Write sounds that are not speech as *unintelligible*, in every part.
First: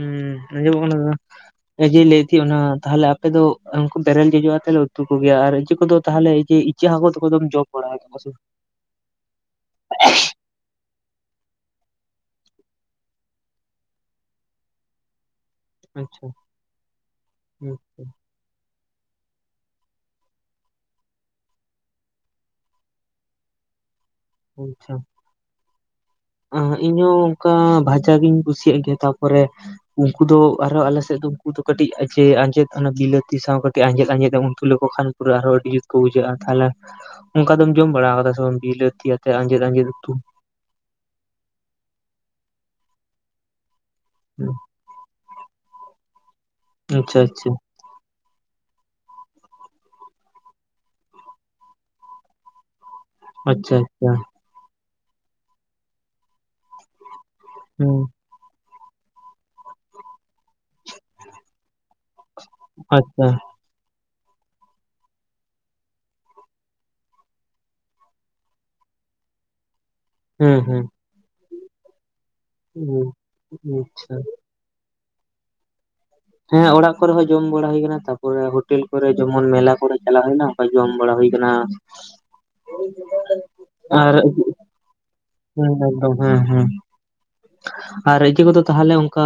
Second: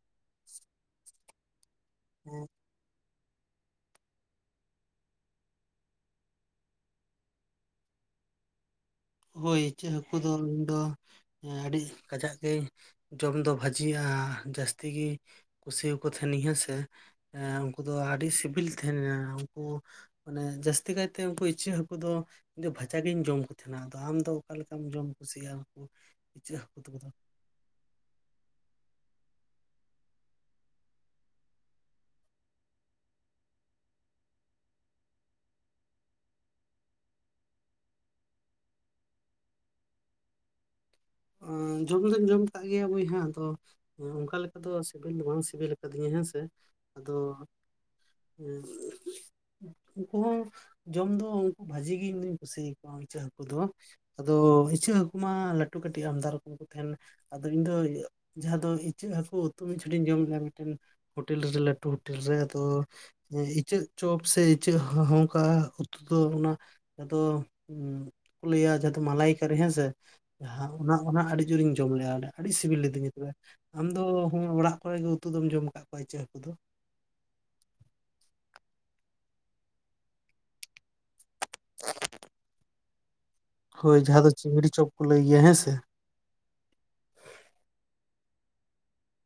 ᱩᱸ ᱟᱸᱡᱚᱢᱚᱜ ᱠᱟᱱᱟ ᱥᱮ ᱵᱟᱝ? ᱞᱟᱹᱭᱮᱜ ᱛᱷᱤᱡ ᱚᱱᱟ ᱛᱟᱦᱞᱮ ᱟ ᱯᱮ ᱫᱚ ᱩᱱᱠᱩ ᱵᱮᱨᱮᱞ ᱡᱚᱡᱚ ᱟᱛᱮ ᱞᱮ ᱩᱛᱩ ᱠᱚᱜᱮᱭᱟ ᱟᱨ ᱤᱡᱟᱹ ᱠᱚᱫᱚ ᱛᱟᱦᱚᱞᱮ ᱤᱪᱟᱹᱜ ᱦᱟᱹᱠᱩ ᱫᱚ ᱠᱚᱫᱚᱢ ᱡᱚᱢ ᱵᱟᱲᱟᱭ *unintelligible* ᱦᱳᱭ ᱤᱪᱟᱹᱜ ᱦᱟᱹᱠᱩ ᱫᱚ ᱤᱧ ᱫᱚ ᱟᱹᱰᱤᱜ ᱠᱟᱡᱟᱜ ᱜᱮ ᱡᱚᱢ ᱫᱚ ᱵᱷᱟᱹᱡᱤᱼᱟ ᱡᱟᱹᱥᱛᱤ ᱜᱤ ᱠᱩᱥᱤᱭᱟᱠᱚ ᱟᱪᱪᱷᱟ ᱛᱟᱦᱮᱱᱤᱧ ᱦᱮᱸᱥᱮ, ᱩᱱᱠᱩ ᱫᱚ ᱟᱰᱤ ᱥᱤᱵᱤᱞ ᱛᱷᱟᱦᱮᱸᱱᱟ ᱩᱱᱠᱩ ᱢᱟᱱᱮ ᱡᱟᱹᱥᱛᱤ ᱠᱟᱭᱛᱮ ᱩᱱᱠᱩ ᱤᱪᱟᱹᱜ ᱦᱟᱹᱠᱩ ᱫᱚ ᱤᱧ ᱫᱚ ᱵᱷᱟᱡᱟ ᱜᱤᱧ ᱡᱚᱢ ᱠᱚ ᱛᱟᱦᱮᱸᱱᱟ᱾ ᱱᱟ ᱟᱫᱚ ᱟᱢᱫᱚ ᱚᱠᱟ ᱞᱮᱠᱟᱢ ᱡᱚᱢ ᱠᱩᱥᱤᱭᱟᱜᱼᱟ ᱩᱱᱠᱩ? ᱤᱪᱟᱹᱜ ᱦᱟᱹᱠᱩ ᱠᱚᱫᱚ ᱤᱧᱦᱚᱸ ᱚᱝᱠᱟ ᱵᱷᱟᱡᱟ ᱜᱤᱧ ᱠᱩᱥᱤᱭᱟᱜ ᱜᱮᱭᱟ, ᱛᱟᱯᱚᱨᱮ ᱩᱱᱠᱩ ᱫᱚ ᱟᱨᱦᱚ ᱟᱞᱮ ᱥᱮᱫ ᱫᱚ ᱩᱱᱠᱩ ᱫᱚ ᱠᱟᱹᱴᱤᱡ ᱟᱡᱮ ᱟᱸᱡᱮᱫ ᱚᱱᱟ ᱵᱤᱞᱟᱹᱛᱤ ᱥᱟᱶ ᱠᱟᱹᱴᱤᱡ ᱟᱸᱡᱮᱫ ᱟᱸᱡᱮᱫ ᱮᱢ ᱩᱛᱩ ᱞᱮᱠᱚ ᱠᱷᱟᱱ ᱯᱩᱨᱟᱹ ᱟᱨᱦᱚᱸ ᱟᱹᱰᱤ ᱡᱩᱛ ᱠᱚ ᱵᱩᱡᱷᱟᱹᱜᱼᱟ᱾ ᱛᱷᱟᱞᱮ ᱚᱝᱠᱟ ᱫᱚᱢ ᱡᱚᱢ ᱵᱟᱲᱟᱣᱼᱟᱫᱟ ᱥᱮ ᱵᱟᱝ ᱵᱤᱞᱟᱹᱛᱤ ᱟᱛᱮ ᱟᱸᱡᱮᱫ ᱟᱸᱡᱮᱫ ᱩᱛᱩ? ᱟ ᱡᱚᱢ ᱫᱩᱧ ᱡᱚᱢ ᱠᱟᱜ ᱜᱮᱭᱟ ᱵᱚᱭᱦᱟ ᱟᱫᱚ ᱚᱱᱠᱟ ᱞᱮᱠᱟ ᱫᱚ ᱥᱤᱵᱤᱞ ᱫᱚ ᱵᱟᱝ ᱥᱤᱵᱤᱞ ᱟᱠᱟᱫᱤᱧᱟᱹ ᱦᱮᱸ ᱥᱮ ᱟᱫᱚ, ᱟᱪᱪᱷᱟ ᱟᱪᱪᱷᱟ ᱮᱸᱜ ᱩᱱᱠᱩ ᱦᱚᱸ ᱡᱚᱢ ᱫᱚ ᱩᱱᱠᱩ ᱵᱷᱟᱹᱡᱤ ᱜᱮ ᱤᱧ ᱫᱩᱧ ᱠᱩᱥᱤᱭᱟᱠᱚ ᱤᱪᱟᱹᱜ ᱦᱟᱹᱠᱩ ᱫᱚ ᱟᱪᱪᱷᱟ ᱟᱪᱪᱷᱟ ᱟᱫᱚ ᱤᱪᱟᱹᱜ ᱦᱟᱹᱠᱩ ᱢᱟ ᱞᱟᱹᱴᱩ ᱠᱟᱹᱴᱤᱡ ᱟᱢᱫᱟ ᱨᱚᱠᱚᱢ ᱠᱚ ᱛᱟᱸᱦᱮᱱᱟ᱾ ᱟᱫᱚ ᱤᱧ ᱫᱚ ᱦᱩᱸ ᱡᱟᱦᱟᱸ ᱫᱚ ᱤᱪᱟᱹᱜ ᱦᱟᱹᱠᱩ ᱩᱛᱩ ᱢᱤᱜᱪᱷᱚᱴᱤᱧ ᱡᱚᱢᱞᱮᱫᱼᱟ ᱢᱤᱫᱴᱮᱱ ᱦᱳᱴᱮᱞ ᱨᱮ ᱞᱟᱹᱴᱩ ᱦᱳᱴᱮᱞ ᱨᱮ ᱟᱫᱚ ᱟᱪᱪᱷᱟ ᱤᱪᱟᱹᱜ ᱪᱚᱯ ᱥᱮ ᱤᱪᱟᱹᱜ ᱦᱚᱦᱚᱝᱠᱟ ᱩᱛᱩ ᱫᱚ ᱚᱱᱟ ᱟᱫᱚ ᱩᱸ ᱠᱚ ᱞᱟᱹᱭᱟ ᱡᱟ ᱫᱚ ᱢᱟᱞᱟᱭᱠᱟᱨᱤ ᱦᱮᱸᱥᱮ, ᱦᱩᱸ ᱦᱟ ᱦᱩᱸ ᱚᱱᱟ ᱚᱱᱟ ᱟᱹᱰᱤ ᱡᱳᱨᱤᱧ ᱡᱚᱢ ᱞᱮᱜᱼᱟ ᱟᱹᱰᱤ ᱥᱤᱵᱤᱞ ᱞᱤᱫᱤᱧᱟ᱾ ᱛᱚᱵᱮ ᱟᱢ ᱫᱚ ᱟᱪᱪᱷᱟ ᱚᱲᱟᱜ ᱠᱚᱨᱮ ᱜᱮ ᱩᱛᱩ ᱫᱚᱢ ᱡᱚᱢ ᱠᱟᱜ ᱠᱚᱣᱟ ᱤᱪᱟᱹᱜ? ᱫᱚ ᱦᱮᱸ ᱚᱲᱟᱜ ᱠᱚᱨᱮ ᱦᱚᱸ ᱡᱚᱢ ᱵᱟᱲᱟ ᱦᱩᱭᱟᱱᱟ ᱛᱟᱯᱚᱨᱮ ᱦᱳᱴᱮᱞ ᱠᱚᱨᱮᱜ ᱡᱮᱢᱚᱱ ᱢᱮᱞᱟ ᱠᱚᱨᱮ ᱪᱟᱞᱟ ᱦᱩᱭᱱᱟ ᱚᱝᱠᱟ ᱡᱚᱢ ᱵᱟᱲᱟ ᱦᱩᱭ ᱠᱟᱱᱟ᱾ ᱦᱳᱭ ᱟᱨ ᱡᱟᱦᱟᱸ ᱫᱚ ᱪᱤᱝᱲᱤ ᱪᱚᱯ ᱠᱚ ᱞᱟᱹᱭ ᱜᱮᱭᱟ ᱦᱮᱸ᱾ ᱥᱮ ᱦᱮᱸ ᱮᱠᱫᱚᱢ ᱦᱮᱸ ᱦᱮᱸ ᱟᱨ ᱤᱡᱟᱹ ᱠᱚᱫᱚ ᱛᱟᱦᱚᱞᱮ ᱚᱱᱠᱟ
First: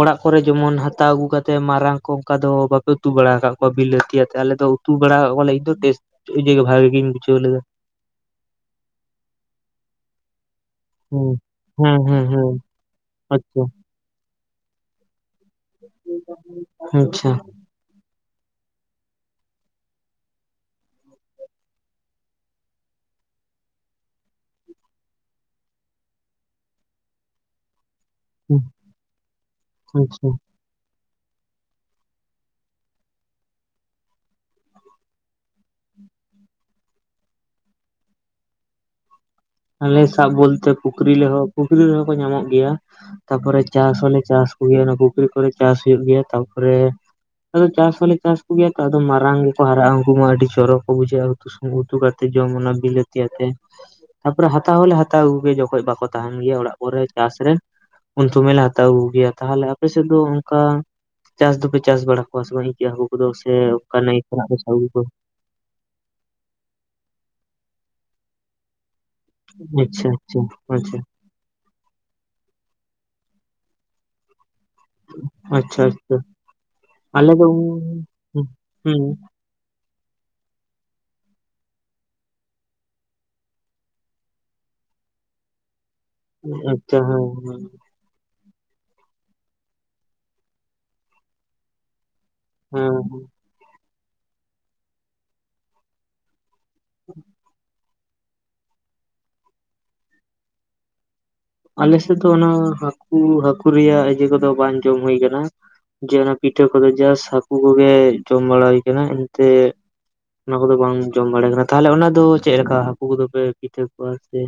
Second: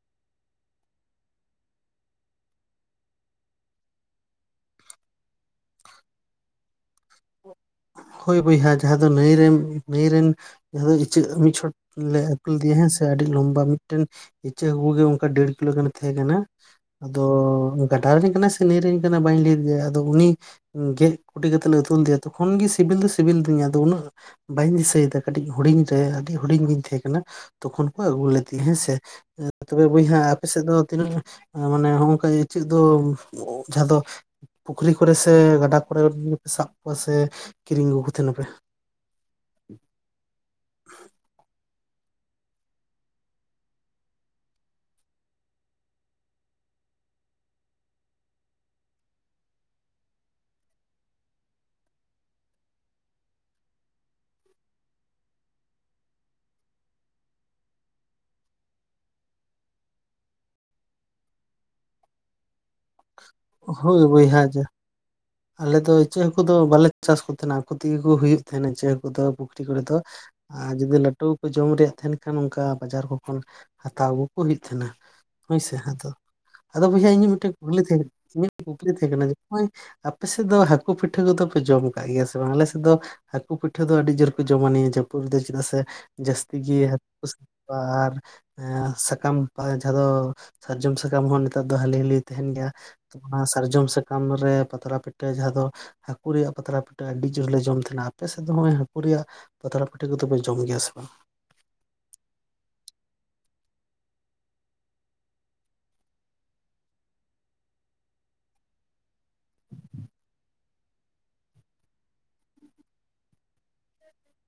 ᱚᱲᱟᱜ ᱠᱚᱨᱮ ᱡᱮᱢᱚᱱ ᱦᱟᱛᱟᱣ ᱟᱹᱜᱩ ᱠᱟᱛᱮ ᱢᱟᱨᱟᱝ ᱠᱚ ᱚᱱᱠᱟ ᱫᱚ ᱵᱟᱯᱮ ᱩᱛᱩ ᱵᱟᱲᱟ ᱟᱠᱟᱫ ᱠᱚᱣᱟ ᱵᱤᱞᱟᱹᱛᱤ ᱟᱛᱮ ᱟᱞᱮ ᱫᱚ ᱩᱛᱩ ᱵᱮᱲᱟᱣᱼᱚᱜ ᱠᱚᱞᱮ ᱤᱧᱫᱚ ᱴᱮᱥᱴ ᱤᱡᱟᱹ ᱜᱟ ᱵᱷᱟᱜᱮ ᱜᱤᱧ ᱵᱩᱡᱷᱟᱹᱣ ᱞᱮᱫᱟ᱾ ᱠᱷᱳᱭ ᱵᱚᱭᱦᱟ ᱡᱟᱦᱟᱸ ᱫᱚ ᱱᱟᱹᱭᱨᱮᱢ ᱱᱟᱹᱭ ᱨᱮᱱ ᱡᱟᱦᱟᱸ ᱫᱚ ᱤᱪᱟᱹᱜ ᱦᱮᱸ ᱢᱤᱫ ᱪᱷᱚᱴ ᱦᱮᱸ ᱞᱮ ᱦᱮᱸ ᱟᱠᱤᱞ ᱞᱮᱫᱮᱭᱟ ᱦᱮᱸ ᱥᱮ ᱟᱹᱰᱤ ᱞᱚᱢᱵᱟ ᱟᱪᱪᱷᱟ ᱢᱤᱫᱴᱮᱱ ᱤᱪᱟᱹᱜ ᱦᱟᱹᱜᱩ ᱜᱮ ᱚᱱᱠᱟ ᱰᱮᱲ *unintelligible* ᱛᱟᱦᱮᱸ ᱠᱟᱱᱟ ᱟᱫᱚ ᱟᱪᱪᱷᱟ ᱜᱟᱰᱟ ᱨᱮᱱᱤᱡ ᱠᱟᱱᱟᱭ ᱥᱮ ᱱᱟᱹᱭ ᱨᱮᱱᱤᱡ ᱠᱟᱱᱟᱭ ᱵᱟᱹᱧ ᱞᱟᱹᱭᱮᱫ ᱜᱮᱭᱟ *unintelligible* ᱟᱫᱚ ᱩᱱᱤ ᱜᱮᱫ ᱠᱩᱴᱤ ᱠᱟᱛᱮᱫ ᱞᱮ ᱩᱛᱩ ᱞᱮᱫᱮᱭᱟ᱾ ᱛᱚᱠᱷᱚᱱ ᱜᱮ ᱥᱤ ᱥᱤᱵᱤᱞ ᱫᱚ ᱥᱤᱵᱤᱞ ᱫᱤᱧᱟ ᱟᱫᱚ ᱩᱱᱟᱹᱜ ᱵᱟᱹᱧ ᱫᱤᱥᱟᱹᱭᱫᱟ ᱠᱟᱹᱴᱤᱡ ᱦᱩᱰᱤᱧ ᱨᱮ ᱟᱹᱰᱤ ᱦᱩᱰᱤᱧ ᱜᱤᱧ ᱛᱟᱦᱮᱸ ᱠᱟᱱᱟ᱾ ᱛᱚᱠᱷᱚᱱ ᱠᱚ ᱟᱹᱜᱩ ᱞᱮᱫᱤ ᱦᱮᱸᱥᱮ ᱛᱚᱵᱮ ᱵᱚᱭᱦᱟ ᱟᱪᱪᱷᱟ ᱟᱯᱮᱥᱮᱫ ᱫᱚ ᱛᱤᱱᱟᱹᱜ ᱢᱟᱱᱮ ᱦᱚᱸᱜᱚᱝᱠᱟ ᱤᱪᱟᱹᱜ ᱫᱚ ᱡᱟᱦᱟᱸ ᱫᱚ ᱯᱩᱠᱷᱨᱤ ᱠᱚᱨᱮ ᱥᱮ ᱜᱟᱰᱟ ᱠᱚᱨᱮ ᱥᱟᱵ ᱠᱚᱣᱟ ᱥᱮ ᱠᱤᱨᱤᱧ ᱜᱩ ᱠᱚ ᱛᱷᱮᱱᱟᱯᱮ? ᱟᱞᱮ ᱥᱟᱵ ᱵᱚᱞᱛᱮ ᱯᱩᱠᱷᱨᱤ ᱞᱮᱦᱚᱸ ᱯᱩᱠᱷᱨᱤ ᱨᱮᱦᱚᱸ ᱠᱚ ᱧᱟᱢᱚᱜ ᱜᱮᱭᱟ᱾ ᱛᱟᱯᱚᱨᱮ ᱪᱟᱥ ᱦᱚᱸᱞᱮ ᱪᱟᱥ ᱠᱚᱜᱮᱭᱟ ᱚᱱᱟ ᱯᱩᱠᱷᱨᱤ ᱠᱚᱨᱮ ᱪᱟᱥ ᱦᱩᱭᱩᱜ ᱜᱮᱭᱟ ᱛᱟᱯᱚᱨᱮ ᱟᱫᱚ ᱪᱟᱥ ᱦᱚᱸᱞᱮ ᱪᱟᱥ ᱠᱚᱜᱮᱭᱟ ᱛᱚ ᱟᱫᱚ ᱢᱟᱨᱟᱝ ᱜᱮᱠᱚ ᱦᱟᱨᱟᱜᱼᱟ ᱩᱱᱠᱩ ᱢᱟ ᱟᱹᱰᱤ ᱪᱚᱨᱚᱠ ᱠᱚ ᱵᱩᱡᱷᱟᱹᱜᱼᱟ ᱩᱛᱩ᱾ ᱩᱛᱩ ᱠᱟ ᱠᱟᱛᱮ ᱡᱚᱢ ᱚᱱᱟ ᱵᱤᱞᱟᱹᱛᱤ ᱟᱛᱮ᱾ ᱛᱟᱯᱚᱨᱮ ᱦᱟᱛᱟᱣ ᱦᱚᱞᱮ ᱦᱟᱛᱟᱣ ᱟᱹᱜᱩ ᱜᱮ ᱡᱚᱠᱷᱚᱡ ᱵᱟᱠᱚ ᱛᱟᱦᱮᱱ ᱜᱮᱭᱟ ᱚᱲᱟᱜ ᱠᱚᱨᱮ ᱪᱟᱥ ᱨᱮ ᱩᱱ ᱥᱚᱢᱚᱭ ᱞᱮ ᱦᱟᱛᱟᱣ ᱟᱹᱜᱩ ᱜᱮᱭᱟ ᱛᱟᱦᱚᱞᱮ ᱟᱯᱮ ᱥᱮᱫ ᱫᱚ ᱚᱱᱠᱟ ᱪᱟᱥ ᱫᱚᱯᱮ ᱪᱟᱥ ᱵᱟᱲᱟ ᱠᱚᱣᱟ ᱥᱮ ᱢᱟ ᱤᱪᱟᱹᱜ ᱦᱟᱠᱩ ᱠᱚᱫᱚ ᱥᱮ ᱚᱠᱟ ᱦᱳᱭ ᱱᱟᱹᱭ ᱵᱚᱭᱦᱟ ᱠᱷᱚᱱᱟᱜ ᱠᱚ ᱡᱟ ᱥᱟᱵ ᱟᱹᱜᱩ ᱠᱚ? ᱟᱞᱮ ᱫᱚ ᱤᱪᱟᱹᱜ ᱦᱟᱹᱠᱩ ᱫᱚ ᱵᱟᱞᱮ ᱪᱟᱥ ᱠᱚ ᱛᱷᱮᱸᱱᱟ ᱟᱠᱚ ᱛᱮᱜᱮ ᱠᱚ ᱦᱩᱭᱩᱜ ᱛᱟᱦᱮᱸᱫᱱᱟ ᱤᱪᱟᱹᱜ ᱦᱟᱹᱠᱩ᱾ ᱫᱚ ᱯᱩᱠᱷᱨᱤ ᱠᱚᱨᱮ ᱫᱚ ᱟᱪᱪᱷᱟ ᱟᱪᱪᱷᱟ ᱟᱨ ᱡᱩᱫᱤ ᱟᱪᱪᱷᱟ ᱞᱟᱹᱴᱩ ᱡᱚᱢ ᱨᱮᱭᱟᱜ ᱛᱟᱦᱮᱱ ᱠᱷᱟᱱ ᱚᱱᱠᱟ ᱵᱟᱡᱟᱨ ᱠᱚ ᱠᱷᱚᱱ ᱦᱟᱛᱟᱣ ᱟᱹᱜᱩ ᱠᱚ ᱦᱩᱭᱩᱜ ᱛᱟᱦᱮᱱᱟ᱾ ᱦᱳᱭᱥᱮ ᱟᱪᱪᱷᱟ ᱟᱫᱚ ᱟᱪᱪᱷᱟ ᱟᱫᱚ ᱵᱚᱭᱦᱟ ᱤᱧᱟᱹᱜ ᱟᱞᱮ ᱫᱚ ᱢᱤᱫᱴᱮᱱ ᱠᱩᱠᱞᱤ ᱦᱩᱸ ᱛᱟᱦᱮᱸ ᱠᱟᱱ ᱛᱤᱧᱟ ᱤᱧᱟᱹᱜ ᱠᱩᱠᱞᱤ ᱛᱟᱦᱮᱸ ᱠᱟᱱᱟ ᱡᱚᱠᱷᱚᱱ ᱟᱯᱮ ᱥᱮᱫ ᱫᱚ ᱦᱟᱹᱠᱩ ᱯᱤᱴᱷᱟᱹ ᱠᱚᱫᱚ ᱯᱮ ᱡᱚᱢ ᱟᱠᱟᱫ ᱜᱮᱭᱟ ᱥᱮ ᱵᱟᱝ ᱟᱞᱮ ᱥᱮᱫ ᱫᱚ ᱦᱟᱹᱠᱩ ᱯᱤᱴᱷᱟᱹ ᱫᱚ ᱟᱹᱰᱤ ᱡᱳᱨ ᱠᱚ ᱡᱚᱢ ᱱᱤᱭᱟ ᱡᱟᱹᱯᱩᱫ ᱨᱮ ᱫᱚ ᱪᱮᱫᱟᱜ ᱥᱮ, ᱡᱟᱹᱥᱛᱤ ᱜᱮ ᱟᱪᱪᱷᱟ ᱦᱟᱹᱠᱩ ᱦᱮᱸ ᱠᱚ ᱦᱮᱸ ᱥᱟᱣᱟ *unintelligible* ᱟᱨ ᱥᱟᱠᱟᱢ ᱡᱟᱦᱟᱸ ᱫᱚ ᱥᱟᱨᱡᱚᱢ ᱥᱟᱠᱟᱢ ᱦᱚᱸ ᱱᱮᱛᱟᱨ ᱫᱚ ᱦᱟᱹᱞᱤ ᱦᱟᱹᱞᱤ ᱛᱟᱦᱮᱱ ᱜᱮᱭᱟ ᱦᱮᱸ ᱚᱱᱟ ᱥᱟᱨᱡᱚᱢ ᱥᱟᱠᱟᱢ ᱨᱮ ᱯᱟᱛᱲᱟ ᱯᱤᱴᱷᱟᱹ ᱡᱟᱦᱟᱸ ᱫᱚ ᱩᱱᱠᱩ ᱨᱮᱭᱟᱜ ᱯᱟᱛᱲᱟ ᱯᱤᱴᱷᱟᱹ ᱟᱹᱰᱤ ᱡᱳᱨ ᱞᱮ ᱡᱚᱢ ᱛᱟᱦᱮᱱᱟ, ᱟᱯᱮ ᱥᱮᱫ ᱫᱚ ᱱᱚᱜᱚᱭ ᱦᱟᱹᱠᱩ ᱨᱮᱭᱟᱜ ᱯᱟᱛᱲᱟ ᱯᱤᱴᱟᱹ ᱠᱚᱫᱚ ᱯᱮ ᱡᱚᱢ ᱜᱮᱭᱟ ᱥᱮ ᱵᱟᱝ? ᱟᱞᱮᱥᱮᱫ ᱫᱚ ᱚᱱᱟ ᱦᱟᱹᱠᱩ ᱦᱟᱹᱠᱩ ᱨᱮᱭᱟᱜ ᱤᱭᱟᱹ ᱠᱚᱫᱚ ᱵᱟᱝ ᱡᱚᱢ ᱦᱩᱭ ᱟᱠᱟᱱᱟ, ᱡᱮ ᱚᱱᱟ ᱯᱤᱴᱷᱟᱹ ᱠᱚᱫᱚ ᱡᱟᱥ ᱦᱟᱹᱠᱩ ᱠᱚᱜᱮ ᱡᱚᱢ ᱵᱟᱲᱟᱭ ᱦᱩᱭ ᱠᱟᱱᱟ ᱮᱱᱛᱮ, ᱚᱱᱟ ᱠᱚᱫᱚ ᱵᱟᱝ ᱡᱚᱢ ᱵᱟᱲᱮ ᱠᱟᱱᱟ ᱛᱟᱦᱚᱞᱮ ᱚᱱᱟ ᱫᱚ ᱪᱮᱫ ᱞᱮᱠᱟ ᱦᱟᱹᱠᱩ ᱠᱚᱫᱚ ᱯᱮ ᱯᱤᱴᱷᱟᱹ ᱠᱚᱣᱟ ᱥᱮ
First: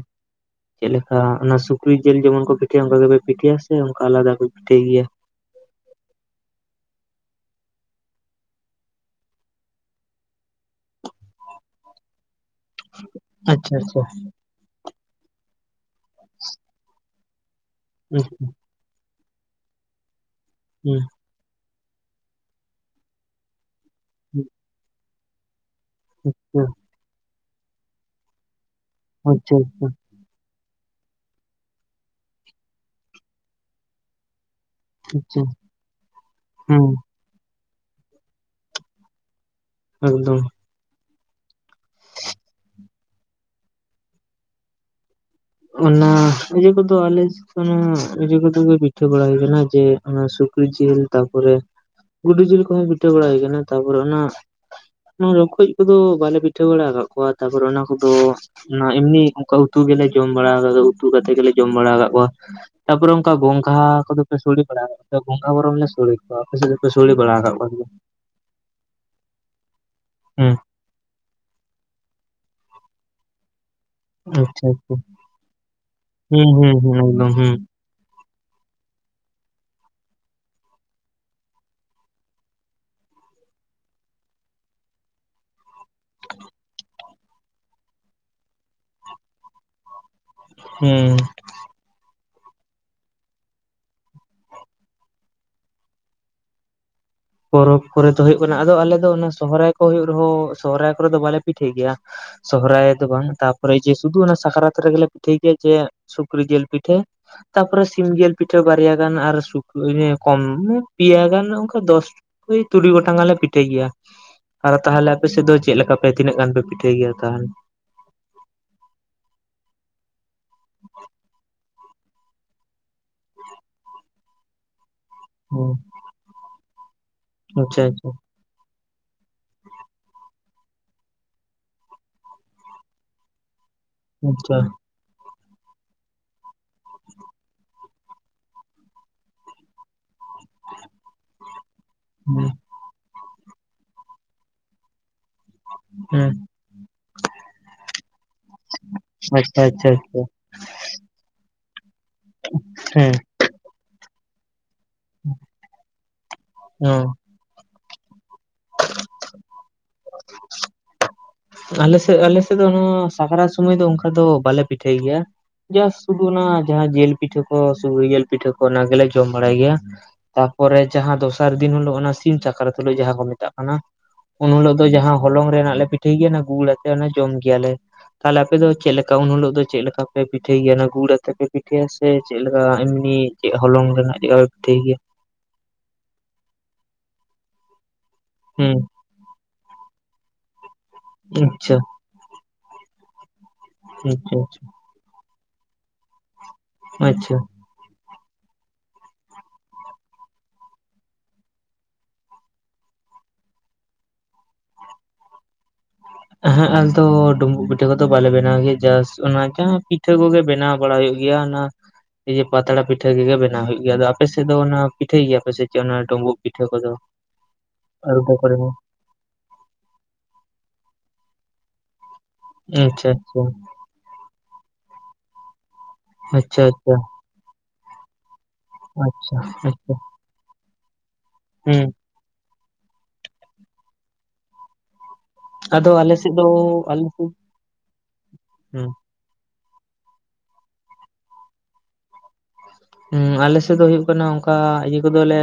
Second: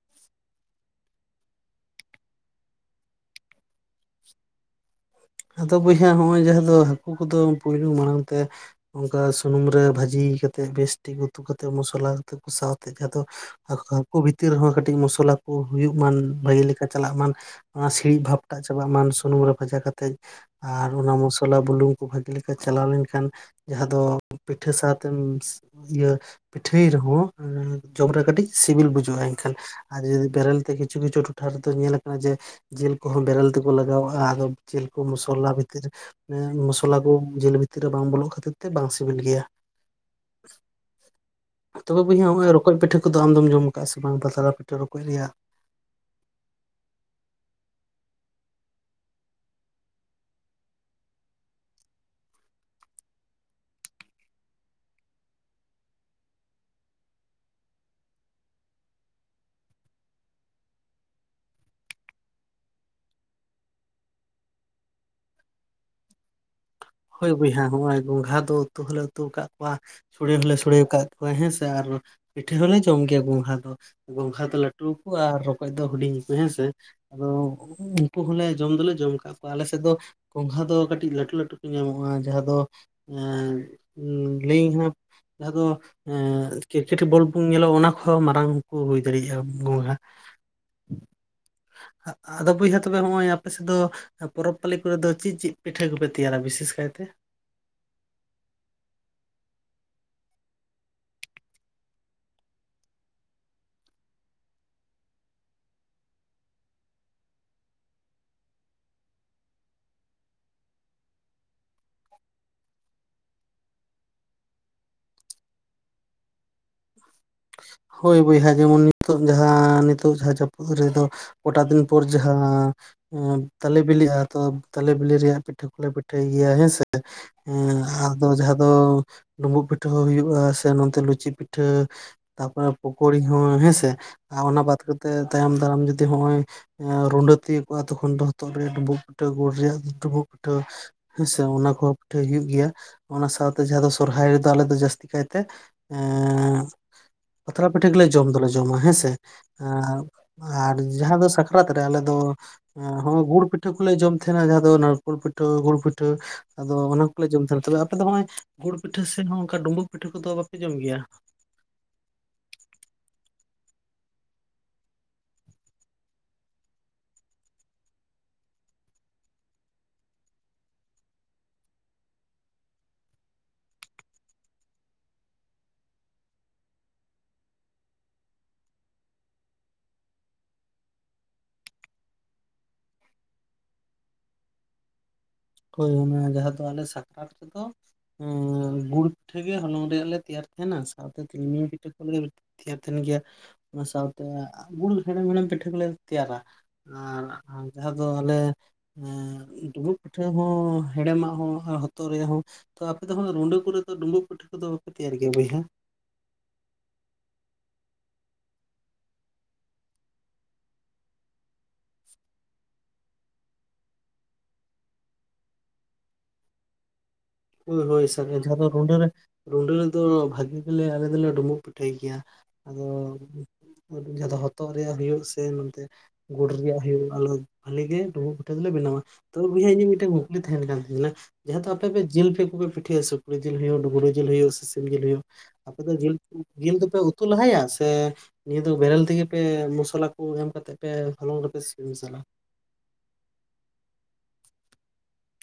ᱪᱮᱫ ᱞᱮᱠᱟ ᱚᱱᱟ ᱥᱩᱠᱨᱤ ᱡᱤᱞ ᱡᱮᱢᱚᱱ ᱠᱚ ᱯᱤᱴᱷᱟᱹᱭᱟ ᱚᱱᱠᱟ ᱜᱮᱯᱮ ᱯᱤᱴᱷᱟᱹᱭᱟ ᱥᱮ ᱚᱱᱠᱟ ᱟᱞᱟᱫᱟ ᱯᱮ ᱯᱤᱴᱷᱟᱹᱭ ᱜᱮᱭᱟ? ᱟᱫᱚ ᱵᱚᱭᱦᱟ ᱱᱚᱜᱼᱚᱭ ᱡᱟᱦᱟᱸ ᱫᱚ ᱦᱟᱹᱠᱩ ᱠᱚᱫᱚ ᱯᱳᱞ ᱢᱟᱲᱟᱝ ᱛᱮ ᱚᱱᱠᱟ ᱥᱩᱱᱩᱢ ᱨᱮ ᱵᱷᱟᱹᱡᱤ ᱠᱟᱛᱮᱫ ᱵᱮᱥᱴᱷᱤᱠ ᱩᱛᱩ ᱠᱟ ᱠᱟᱛᱮᱫ ᱢᱚᱥᱞᱟ ᱠᱟᱛᱮᱠᱩ ᱥᱟᱵ, ᱡ ᱟᱫᱚ ᱟᱪᱪᱷᱟ ᱟᱪᱪᱷᱟ ᱦᱟᱸᱠᱚ ᱵᱤᱛ ᱵᱷᱤᱛᱤ ᱨᱮᱦᱚᱸ ᱠᱟᱹᱴᱤᱡ ᱢᱚᱥᱞᱟ ᱠᱚ ᱦᱩᱭᱩᱜ ᱢᱟᱱ ᱵᱷᱟᱜᱤ ᱞᱮᱠᱟ ᱪᱟᱞᱟᱜ ᱢᱟ ᱚᱱᱟ ᱥᱤᱲᱤᱡ ᱟᱪᱪᱷᱟ ᱵᱷᱟᱵ ᱴᱟᱜ ᱪᱟᱵᱟᱜᱢ *unintelligible* ᱥᱩᱱᱩᱢ ᱨᱮ ᱵᱷᱟᱡᱟ ᱠᱟᱛᱮᱫ ᱟᱨ ᱚᱱᱟ ᱢᱚᱥᱞᱟ ᱵᱩᱞᱩᱝ ᱠᱚ ᱵᱷᱟᱜᱤ ᱞᱮᱠᱟ ᱪᱟᱞᱟᱣ ᱞᱮᱱᱠᱷᱟᱱ, ᱡᱟᱦᱟᱸ ᱫᱚ ᱯᱤᱴᱷᱟᱹ ᱥᱟᱶᱛᱮᱢ ᱤᱭᱟᱹ ᱯᱤᱴᱷᱟᱹᱭ ᱨᱮᱦᱚᱸ, ᱡᱚᱢ ᱨᱮ ᱠᱟᱹᱴᱤᱡ ᱥᱤᱵᱤᱞ ᱵᱩᱡᱟᱹᱜᱼᱟ ᱮᱱᱠᱷᱟᱱ ᱟᱪᱪᱷᱟ ᱟᱪᱪᱷᱟ ᱟᱨ ᱡᱩᱫᱤ ᱵᱮᱨᱮᱞ ᱛᱮ ᱠᱤᱪᱩ ᱠᱤᱪᱷᱩ ᱴᱚᱴᱷᱟ ᱨᱮᱫᱚ ᱧᱮ ᱟᱠᱟᱱᱟ ᱡᱮ ᱡᱤᱞ ᱠᱚᱦᱚᱸ ᱵᱮᱨᱮᱞ ᱛᱮᱠᱚ ᱞᱟᱜᱟᱣᱟᱜᱼᱟ ᱟᱫᱚ ᱡᱤᱞ ᱠᱚ ᱟᱪᱪᱷᱟ ᱢᱚᱥᱞᱟ ᱵᱷᱤᱛᱤᱨ ᱦᱮᱸ ᱢᱚᱥᱞᱟ ᱠᱚ ᱡᱤᱞ ᱵᱷᱤᱛᱤᱨ ᱨᱮ ᱵᱟᱝ ᱵᱚᱞᱚᱜ ᱠᱷᱟᱹᱛᱤᱨ ᱛᱮ ᱵᱟᱝ ᱥᱤᱵᱤᱞ ᱜᱮᱭᱟ᱾ ᱮᱠᱫᱚᱢ, ᱛᱚᱵᱮ ᱵᱚᱭᱦᱚᱸ ᱱᱚᱜ ᱨᱚᱠᱚᱡ ᱯᱤᱴᱟᱹ ᱠᱚᱫᱚ ᱟᱢ ᱫᱚᱢ ᱠᱟᱜᱼᱟ ᱥᱮ ᱵᱟᱝ ᱯᱟᱛᱲᱟ ᱯᱤᱴᱷᱟᱹ ᱨᱚᱠᱚᱡ ᱨᱮᱭᱟᱜ ᱚᱱᱟ ᱤᱭᱟᱹ ᱠᱚᱫᱚ ᱟᱞᱮ ᱮ ᱠᱚ ᱯᱤᱴᱷᱟᱹ ᱵᱟᱲᱟ ᱦᱩᱭ ᱠᱟᱱᱟ ᱡᱮ ᱚᱱᱟ ᱥᱩᱠᱨᱤ ᱡᱤᱞ ᱛᱟᱨᱯᱚᱨᱮ ᱜᱩᱰᱩ ᱡᱩᱞ ᱠᱚ ᱦᱚᱸ ᱯᱤᱴᱷᱟᱹ ᱵᱟᱲᱟ ᱦᱩᱭ ᱟᱠᱱᱟ᱾ ᱠᱟᱱᱟ ᱛᱯᱚᱨ ᱚᱱᱟ ᱨᱚᱠᱚᱡ ᱠᱚᱫᱚ ᱵᱟᱞᱮ ᱯᱤᱴᱷᱟᱹ ᱵᱟᱲᱟ ᱟᱠᱟᱫ ᱠᱚᱣᱟ ᱛᱟᱯᱚᱨᱮ ᱚᱱᱟ ᱠᱚᱫᱚ ᱚᱱᱟ ᱮᱢᱱᱤ ᱚᱱᱠᱟ ᱩᱛᱩ ᱜᱮᱞᱮ ᱡᱚᱢ ᱵᱟᱲᱟ ᱟᱠᱟᱫᱟ ᱩᱛᱩ ᱠᱟᱛᱮᱫ ᱜᱮᱞᱮ ᱡᱚᱢ ᱵᱟᱲᱟ ᱟᱠᱟᱫ ᱠᱚᱣᱟ᱾ ᱛᱟᱯᱚᱨᱮ ᱚᱱᱠᱟ ᱜᱚᱝᱷᱟ ᱠᱚᱫᱚᱯᱮ ᱥᱚᱲᱮ ᱵᱟᱲᱟᱜ ᱜᱚᱝᱜᱷᱟ ᱵᱚᱨᱚᱢ ᱞᱮ ᱥᱚᱲᱮ᱾ ᱵᱟᱯᱮ ᱥᱮᱱ ᱫᱚ ᱥᱩᱲᱮ ᱦᱳᱭ ᱵᱚᱭᱦᱟ ᱱᱚᱜᱼᱚᱭ ᱜᱷᱚᱜᱷᱟ ᱫᱚᱞᱮ ᱩᱛᱩ ᱦᱚ ᱩᱛᱩ ᱠᱫ ᱠᱚᱣᱟ ᱥᱚᱲᱮ ᱦᱚᱸᱞᱮ ᱥᱚᱲᱮ ᱟᱠᱟᱫ ᱠᱚᱣᱟ ᱦᱮᱸ ᱥᱮ ᱟᱨ ᱯᱤᱴᱷᱟᱹ ᱦᱚᱸᱞᱮ ᱡᱚᱢ ᱜᱮᱭᱟ ᱜᱚᱸᱜᱷᱟ ᱫᱚ᱾ ᱜᱚᱝᱜᱷᱟ ᱦᱩᱸ ᱫᱚ ᱟᱪᱪᱷᱟ ᱟᱪᱪᱷᱟ ᱞᱟᱹᱴᱩᱣᱟᱚ ᱟᱨ ᱨᱚᱠᱚᱡ ᱫᱚ ᱦᱩᱰᱤᱧᱚ ᱦᱩᱸ ᱦᱮᱸᱥᱮ ᱦᱩᱸ ᱦᱩᱸ ᱟᱫᱚ, ᱮᱠᱫᱚᱢ ᱦᱩᱸ ᱩᱱᱠᱩ ᱦᱚᱸᱞᱮ ᱡᱚᱢ ᱫᱚᱞᱮ ᱡᱚᱢ ᱟᱠᱟᱫ ᱠᱚᱣᱟ ᱟᱞᱮ ᱥᱮᱫ ᱫᱚ ᱜᱚᱸᱜᱷᱟ ᱫᱚ ᱠᱟᱹᱴᱤᱡ ᱞᱟᱹᱩ ᱞᱟᱹᱴᱩ ᱧᱟᱢᱚᱜᱼᱟ ᱡᱟᱦᱟᱸ ᱫᱚ ᱞᱟᱹᱧ ᱦᱚᱸ ᱡᱟᱦᱟᱸ ᱫᱚ ᱠᱨᱤᱠᱮᱴ ᱵᱚᱞ ᱵᱚᱱ ᱧᱮᱞᱚᱜ ᱚᱱᱟ ᱠᱚᱦᱚᱸ ᱢᱟᱨᱟᱝ ᱠᱚ ᱦᱩᱭ ᱫᱟᱲᱮᱭᱟᱜᱼᱟ ᱵᱚᱸ ᱦᱮᱸ ᱟᱫᱚ ᱵᱚᱭᱦᱟ ᱛᱚᱵᱮ ᱦᱚᱸᱜᱼᱚᱭ ᱟᱯᱮ ᱥᱮᱫ ᱫᱚ, ᱯᱚᱨᱚᱵᱽ ᱯᱟᱹᱞᱤ ᱠᱚᱨᱮ ᱫᱚ ᱪᱮᱫ ᱪᱮᱫ ᱯᱤᱴᱷᱟᱹ ᱠᱚᱯᱮ ᱛᱮᱭᱟᱨᱟ ᱵᱤᱥᱮᱥ ᱠᱟᱭᱛᱮ, ᱯᱚᱨᱚᱵᱽ ᱠᱚᱨᱮ ᱫᱚ ᱦᱩᱭᱩᱜ ᱠᱟᱱᱟ ᱟᱫᱚ ᱟᱞᱮ ᱫᱚ ᱚᱱᱟ ᱥᱚᱦᱨᱟᱭ ᱠᱚ ᱦᱩᱭᱩᱜ ᱨᱮᱦᱚᱸ ᱥᱚᱦᱨᱟᱭ ᱠᱚᱨᱮ ᱫᱚ ᱵᱟᱞᱮ ᱯᱤᱴᱷᱟᱹ ᱜᱮᱭᱟ᱾ ᱥᱚᱦᱨᱟᱭ ᱫᱚ ᱵᱟᱝ ᱛᱟᱯᱚᱨᱮ ᱡᱮ ᱥᱩᱫᱩ ᱚᱱᱟ ᱥᱟᱠᱨᱟᱛ ᱨᱮᱜᱮᱞᱮ ᱯᱤᱴᱷᱟᱹᱭ ᱜᱮᱭᱟ ᱡᱮ ᱥᱩᱠᱨᱤ ᱡᱤᱞ ᱯᱤᱴᱷᱟᱹ ᱛᱟᱯᱚᱨᱮ ᱥᱤᱢ ᱡᱮᱞ ᱯᱤᱴᱷᱟᱹ ᱵᱟᱨᱭᱟ ᱜᱟᱱ ᱟᱨ ᱥᱩᱠ ᱠᱚᱢ ᱯᱮᱭᱟ ᱜᱟᱱ ᱚᱱᱠᱟ ᱫᱚᱥ, ᱳᱭ ᱛᱩᱨᱩᱭ ᱜᱚᱴᱟᱝ ᱟ ᱞᱮ ᱯᱤᱴᱷᱟᱹᱭ ᱜᱮᱭᱟ ᱟᱨ ᱛᱟᱦᱚᱞᱮ ᱟᱯᱮ ᱥᱮᱫ ᱫᱚ ᱪᱮᱫ ᱞᱮᱠᱟ ᱯᱮ ᱛᱤᱱᱟᱹᱜ ᱜᱟᱱ ᱯᱮ ᱯᱤᱴᱷᱟᱹᱭ ᱜᱮᱭᱟ ᱛᱟᱦᱚᱞᱮ, ᱦᱳᱭ ᱵᱚᱭᱦᱟ ᱡᱮᱢᱚᱱ ᱱᱤᱛᱚᱜ ᱡᱟᱦᱟᱸ ᱱᱤᱛᱚᱜ ᱡᱟᱦᱟᱸ ᱡᱟᱹᱯᱩᱫ ᱨᱮᱫᱚ ᱠᱚᱴᱟ ᱫᱤᱱ ᱯᱚᱨ ᱡᱟᱦᱟᱸ ᱛᱟᱞᱮ ᱵᱤᱞᱤᱜᱼᱟ ᱛᱚ, ᱛᱟᱞᱮ ᱵᱤᱞᱤ ᱨᱮᱭᱟᱜ ᱯᱤᱴᱷᱟᱹ ᱦᱩᱸ ᱠᱚᱞᱮ ᱯᱤᱴᱷᱟᱹᱭ ᱜᱮᱭᱟ ᱦᱮᱸᱥᱮ, ᱟᱪᱪᱷᱟ ᱟᱪᱪᱷᱟ ᱟᱫᱚ ᱡᱟᱦᱟᱸ ᱫᱚ, ᱰᱩᱸᱵᱩᱜ ᱯᱤᱴᱷᱟᱹ ᱦᱚᱸ ᱦᱩᱭᱩᱜᱼᱟ ᱥᱮ ᱱᱚᱛᱮ ᱞᱩᱪᱤ ᱯᱤᱴᱷᱟᱹ ᱛᱟᱯᱚᱨᱮ ᱯᱚᱠᱳᱲᱤ ᱦᱚᱸ ᱦᱮᱸᱥᱮ, ᱟᱨ ᱟᱪᱪᱷᱟ ᱚᱱᱟ ᱵᱟᱫ ᱠᱟᱛᱮ ᱛᱟᱭᱚᱢ ᱫᱟᱨᱟᱢ ᱡᱩᱫᱤ ᱦᱚᱸᱜᱼᱚᱭ ᱨᱩᱸᱰᱟᱹ ᱛᱤᱭᱳᱜ ᱛᱚᱠᱷᱚᱱ ᱫᱚ ᱦᱚᱛᱚᱜ ᱨᱮᱭᱟᱜ ᱰᱩᱸᱵᱩᱜ ᱯᱤᱴᱷᱟᱹ ᱜᱩᱲ ᱨᱮᱭᱟᱜ ᱰᱩᱸᱵᱩᱜ ᱯᱤᱴᱷᱟᱹ ᱦᱮᱸᱥᱮ ᱚᱱᱟ ᱠᱚ, ᱯᱤᱴᱷᱟᱹ ᱦᱩᱭᱩᱜ ᱦᱮᱸ ᱜᱮᱭᱟ ᱚᱱᱟ ᱥᱟᱶᱛᱮ ᱡᱟᱦᱟᱸ ᱫᱚ ᱥᱚᱨᱦᱟᱭ ᱨᱮᱫᱚ ᱟᱞᱮ ᱫᱚ ᱡᱟᱹᱥᱛᱤ ᱠᱟᱭᱛᱮ ᱦᱩᱸ ᱮᱸᱻ ᱯᱟᱛᱲᱟ ᱯᱤᱴᱷᱟᱹ ᱜᱮᱞᱮ ᱡᱚᱢ ᱫᱚᱞᱮ ᱡᱚᱢᱟ ᱦᱮᱸᱥᱮ ᱟᱪᱪᱷᱟ ᱟᱪᱪᱷᱟ ᱟᱪᱪᱷᱟ ᱟᱨ ᱡᱟᱦᱟᱸ ᱫᱚ ᱥᱟᱠᱨᱟᱛ ᱨᱮ ᱟᱞᱮ ᱫᱚ ᱜᱩᱲ ᱦᱮᱸ ᱜᱩᱲ ᱯᱤᱴᱷᱟᱹ ᱯᱤᱴᱷᱟᱹ ᱠᱚᱞᱮ ᱡᱚᱢ ᱛᱟᱦᱮᱱᱟ ᱡᱟᱦᱟᱸ ᱫᱚ ᱱᱟᱲᱠᱳᱲ ᱯᱤᱴᱷᱟᱹ ᱜᱩᱲ ᱯᱤᱴᱷᱟᱹ ᱟᱫᱚ ᱚ ᱚᱱᱟ ᱠᱚᱞᱮ ᱡᱚᱢ ᱛᱟᱦᱮᱱᱟ ᱛᱮ ᱟᱯᱮ ᱫᱚ ᱱᱚᱜᱼᱚᱭ ᱜᱩᱲ ᱯᱤᱴᱷᱟᱹ ᱥᱮ ᱦᱚᱸ ᱚᱱᱠᱟ ᱰᱩᱸᱵᱩᱜ ᱯᱤᱴᱷᱟᱹ ᱠᱚᱫᱚ ᱵᱟᱯᱮ ᱡᱚᱢ ᱜᱮᱭᱟ ᱟᱞᱮᱥᱮᱫ ᱟᱞᱮᱥᱮᱫ ᱫᱚ ᱦᱟᱜ ᱥᱟᱠᱨᱟᱛ ᱥᱚᱢᱚᱭ ᱫᱚ ᱚᱱᱠᱟ ᱫᱚ ᱵᱟᱞᱮ ᱯᱤᱴᱷᱟᱹᱭ ᱜᱮᱭᱟ᱾ ᱡᱟ ᱥᱩᱫᱩ ᱚᱱᱟ ᱡᱟᱦᱟᱸ ᱡᱤᱞ ᱯᱤᱴᱷᱟᱹ ᱠᱚ ᱥᱩᱠᱨᱤ ᱡᱤᱞ ᱯᱤᱴᱷᱟᱹ ᱠᱚ ᱚᱱᱟ ᱜᱮᱞᱮ ᱡᱚᱢ ᱵᱟᱲᱟᱭ ᱜᱮᱭᱟ᱾ ᱛᱟᱨᱯᱚᱨᱮ ᱡᱟᱦᱟᱸ ᱫᱚᱥᱟᱨ ᱫᱤᱱ ᱦᱤᱞᱳᱜ ᱚᱱᱟ ᱥᱤᱢ ᱪᱟᱠᱨᱟᱛ ᱛᱩᱞᱩᱡ ᱡᱟᱦᱟᱸ ᱠᱚ ᱢᱮᱛᱟᱜ ᱠᱟᱱᱟ᱾ ᱩᱱ ᱦᱤᱞᱳᱜ ᱫᱚ ᱡᱟᱦᱟᱸ ᱦᱚᱞᱚᱝ ᱨᱮᱱᱟᱜ ᱞᱮ ᱯᱤᱴᱷᱟᱹᱭ ᱜᱮᱭᱟ ᱚᱱᱟ ᱜᱩᱲ ᱟᱛᱮ ᱚᱱᱟ ᱡᱚᱢ ᱜᱮᱭᱟᱞᱮ᱾ ᱛᱟᱦᱚᱞᱮ ᱟᱯᱮ ᱫᱚ ᱪᱮᱫ ᱞᱮᱠᱟ ᱩᱱ ᱦᱤᱞᱳᱜ ᱫᱚ ᱪᱮᱫ ᱞᱮᱠᱟ ᱯᱮ ᱯᱤᱴᱷᱟᱹᱭ ᱜᱮᱭᱟ ᱚᱱᱟ ᱜᱩᱲ ᱟᱛᱮ ᱯᱮ ᱯᱤᱴᱷᱟᱹᱭᱟ ᱥᱮ ᱪᱮᱫ ᱞᱮᱠᱟ ᱮᱢᱱᱤ ᱪᱮᱫ ᱦᱚᱞᱚᱝ ᱨᱮᱱᱟᱜ ᱪᱮᱫ ᱞᱮᱠᱟ ᱠᱚ ᱯᱤᱴᱷᱟᱹ ᱜᱮᱭᱟ ᱦᱳᱭ ᱚᱱᱟ ᱡᱟᱦᱟᱸ ᱫᱚ ᱟᱞᱮ ᱥᱟᱠᱨᱟᱛ ᱨᱮᱫᱚ ᱦᱩᱸ ᱜᱩᱲ ᱯᱤᱴᱷᱟᱹ ᱜᱮ ᱦᱚᱞᱚᱝ ᱨᱮᱭᱟᱜ ᱞᱮ ᱛᱮᱭᱟᱨ ᱛᱟᱸᱦᱮᱱᱟ ᱥᱟᱶᱛᱮ ᱛᱤᱞᱢᱤᱧ ᱟᱪᱪᱷᱟ ᱯᱤᱴᱷᱟᱹ ᱠᱚ ᱞᱟᱹᱜᱤᱫ ᱛᱮᱭᱟᱨ ᱛᱟᱸᱦᱮᱱ ᱜᱮᱭᱟ, ᱚᱱᱟ ᱥᱟᱶᱛᱮ ᱟᱪᱪᱷᱟ ᱟᱪᱪᱷᱟ ᱜᱩᱲ ᱦᱮᱲᱮᱢ ᱦᱮᱲᱮᱢ ᱯᱤᱴᱷᱟᱹ ᱠᱚ ᱞᱮ ᱛᱮᱭᱟᱨᱟ ᱟᱪᱪᱷᱟ ᱟᱨ ᱡᱟᱦᱟᱸ ᱫᱚ ᱟᱞᱮ ᱰᱩᱢᱵᱩᱜ ᱯᱤᱴᱷᱟᱹ ᱦᱚᱸ ᱦᱮᱲᱮᱢᱟᱜ ᱦᱚᱸ ᱟᱨ ᱦᱚᱛᱚᱜ ᱨᱮᱭᱟᱜ ᱦᱚᱸ ᱛᱚ ᱟᱯᱮ ᱫᱚ ᱨᱩᱸᱰᱟᱹ ᱠᱚᱨᱮ ᱫᱚ ᱰᱩᱸᱵᱩᱜ ᱯᱤᱴᱷᱟᱹ ᱠᱚᱫᱚ ᱵᱟᱯᱮ ᱛᱮᱭᱟᱨ ᱜᱮᱭᱟ ᱵᱚᱭᱦᱟ ᱮᱦᱮᱜ ᱟᱞᱮ ᱫᱚ ᱰᱩᱸᱵᱩᱜ ᱯᱤᱴᱷᱟᱹ ᱠᱚᱫᱚ ᱵᱟᱞᱮ ᱵᱮᱱᱟᱣ ᱜᱮᱭᱟ ᱡᱟᱥ ᱚᱱᱟ ᱡᱟᱦᱟᱸ ᱯᱤᱴᱷᱟᱹ ᱠᱚᱜᱮ ᱵᱮᱱᱟᱣ ᱵᱟᱲᱟᱭ ᱦᱩᱭᱩᱜ ᱜᱮᱭᱟ ᱚᱱᱟ ᱤᱭᱟᱹ ᱯᱟᱛᱲᱟ ᱯᱤᱴᱷᱟᱹ ᱠᱚ ᱜᱮ ᱵᱮᱱᱟᱣ ᱦᱩᱭᱩᱜ ᱜᱮᱭᱟ, ᱟᱫᱚ ᱟᱯᱮ ᱥᱮᱫ ᱫᱚ ᱚᱱᱟ ᱯᱤᱴᱷᱟᱹᱭ ᱜᱮᱭᱟ ᱠᱚ ᱥᱮ ᱪᱮᱫ ᱚᱱᱟ ᱰᱩᱸᱵᱩᱜ ᱯᱤᱴᱷᱟᱹ ᱠᱚᱫᱚ? ᱦᱳᱭ ᱦᱳᱭ ᱟᱹᱨᱩᱵ ᱠᱚᱨᱮ ᱦᱚᱸ *unintelligible* ᱨᱩᱰᱟᱹ ᱨᱮᱫᱚ ᱵᱷᱟᱜᱤ ᱜᱮᱞᱮ ᱟᱞᱮ ᱫᱚᱞᱮ ᱰᱩᱢᱵᱩᱜ ᱯᱤᱴᱷᱟᱹᱭ ᱜᱮᱭᱟ᱾ ᱟᱫᱚ ᱟᱪᱪᱷᱟ ᱟᱪᱪᱷᱟ ᱡᱟᱦᱟᱸ ᱫᱚ ᱦᱚᱛᱚᱜ ᱨᱮᱭᱟᱜ ᱦᱩᱭᱩᱜ ᱥᱮ ᱱᱚᱛᱮ ᱜᱩᱲ ᱟᱪᱪᱷᱟ ᱨᱮᱭᱟᱜ ᱟᱪᱪᱷᱟ ᱦᱩᱭᱩᱜ ᱟᱞᱮ ᱵᱷᱟᱞᱤ ᱜᱮ ᱰᱩᱸᱵᱩᱜ ᱯᱤᱴᱷᱟᱹ ᱫᱚᱞᱮ ᱵᱮᱱᱟᱣᱟ ᱟᱪᱪᱷᱟ ᱛᱚ ᱵᱚᱭᱦᱟ ᱤᱧ ᱟᱪᱪᱷᱟ ᱢᱤᱫᱴᱮᱱ ᱠᱩᱠᱞᱤ ᱛᱟᱦᱮᱱ ᱠᱟᱱ ᱛᱤᱧᱟᱹ ᱡᱟᱦᱟᱸᱛ ᱫᱚ ᱦᱩᱸ ᱟᱯᱮ ᱡᱤᱞ ᱯᱮ ᱠᱚ ᱯᱤᱴᱷᱟᱹᱭᱟ ᱥᱩᱠᱨᱤ ᱡᱤᱞ ᱦᱩᱭᱩᱜ ᱜᱩᱰᱩ ᱡᱤᱞ ᱦᱩᱭᱩᱜ ᱥᱮ ᱥᱤᱢ ᱡᱤᱞ ᱦᱩᱭᱩᱜ ᱟᱯᱮ ᱟᱫᱚ ᱫᱚ ᱡᱤ ᱟᱞᱮ ᱥᱮᱫ ᱫᱚ ᱡᱤᱞ ᱫᱚᱯᱮ ᱟᱞᱮ ᱩᱛᱩ ᱥᱮᱫ ᱞᱟᱦᱟᱭᱟ ᱥᱮ ᱱᱤᱭᱟᱹ ᱫᱚ ᱦᱩᱸ ᱵᱮᱨᱮᱞ ᱛᱮᱜᱮ ᱥᱮ ᱢᱚᱥᱞᱟ ᱠᱚ ᱮᱢ ᱠᱟᱛᱮ ᱯᱮ ᱦᱚᱞᱚᱝ ᱨᱮᱯᱮ ᱥᱤᱯᱤ ᱢᱮᱥᱟᱞᱟ ᱦᱩ ᱟᱞᱮᱥᱮᱫ ᱫᱚ ᱦᱩᱭᱩᱜ ᱠᱟᱱᱟ ᱚᱱᱠᱟ ᱤᱭᱟᱹ ᱠᱚᱫᱚᱞᱮ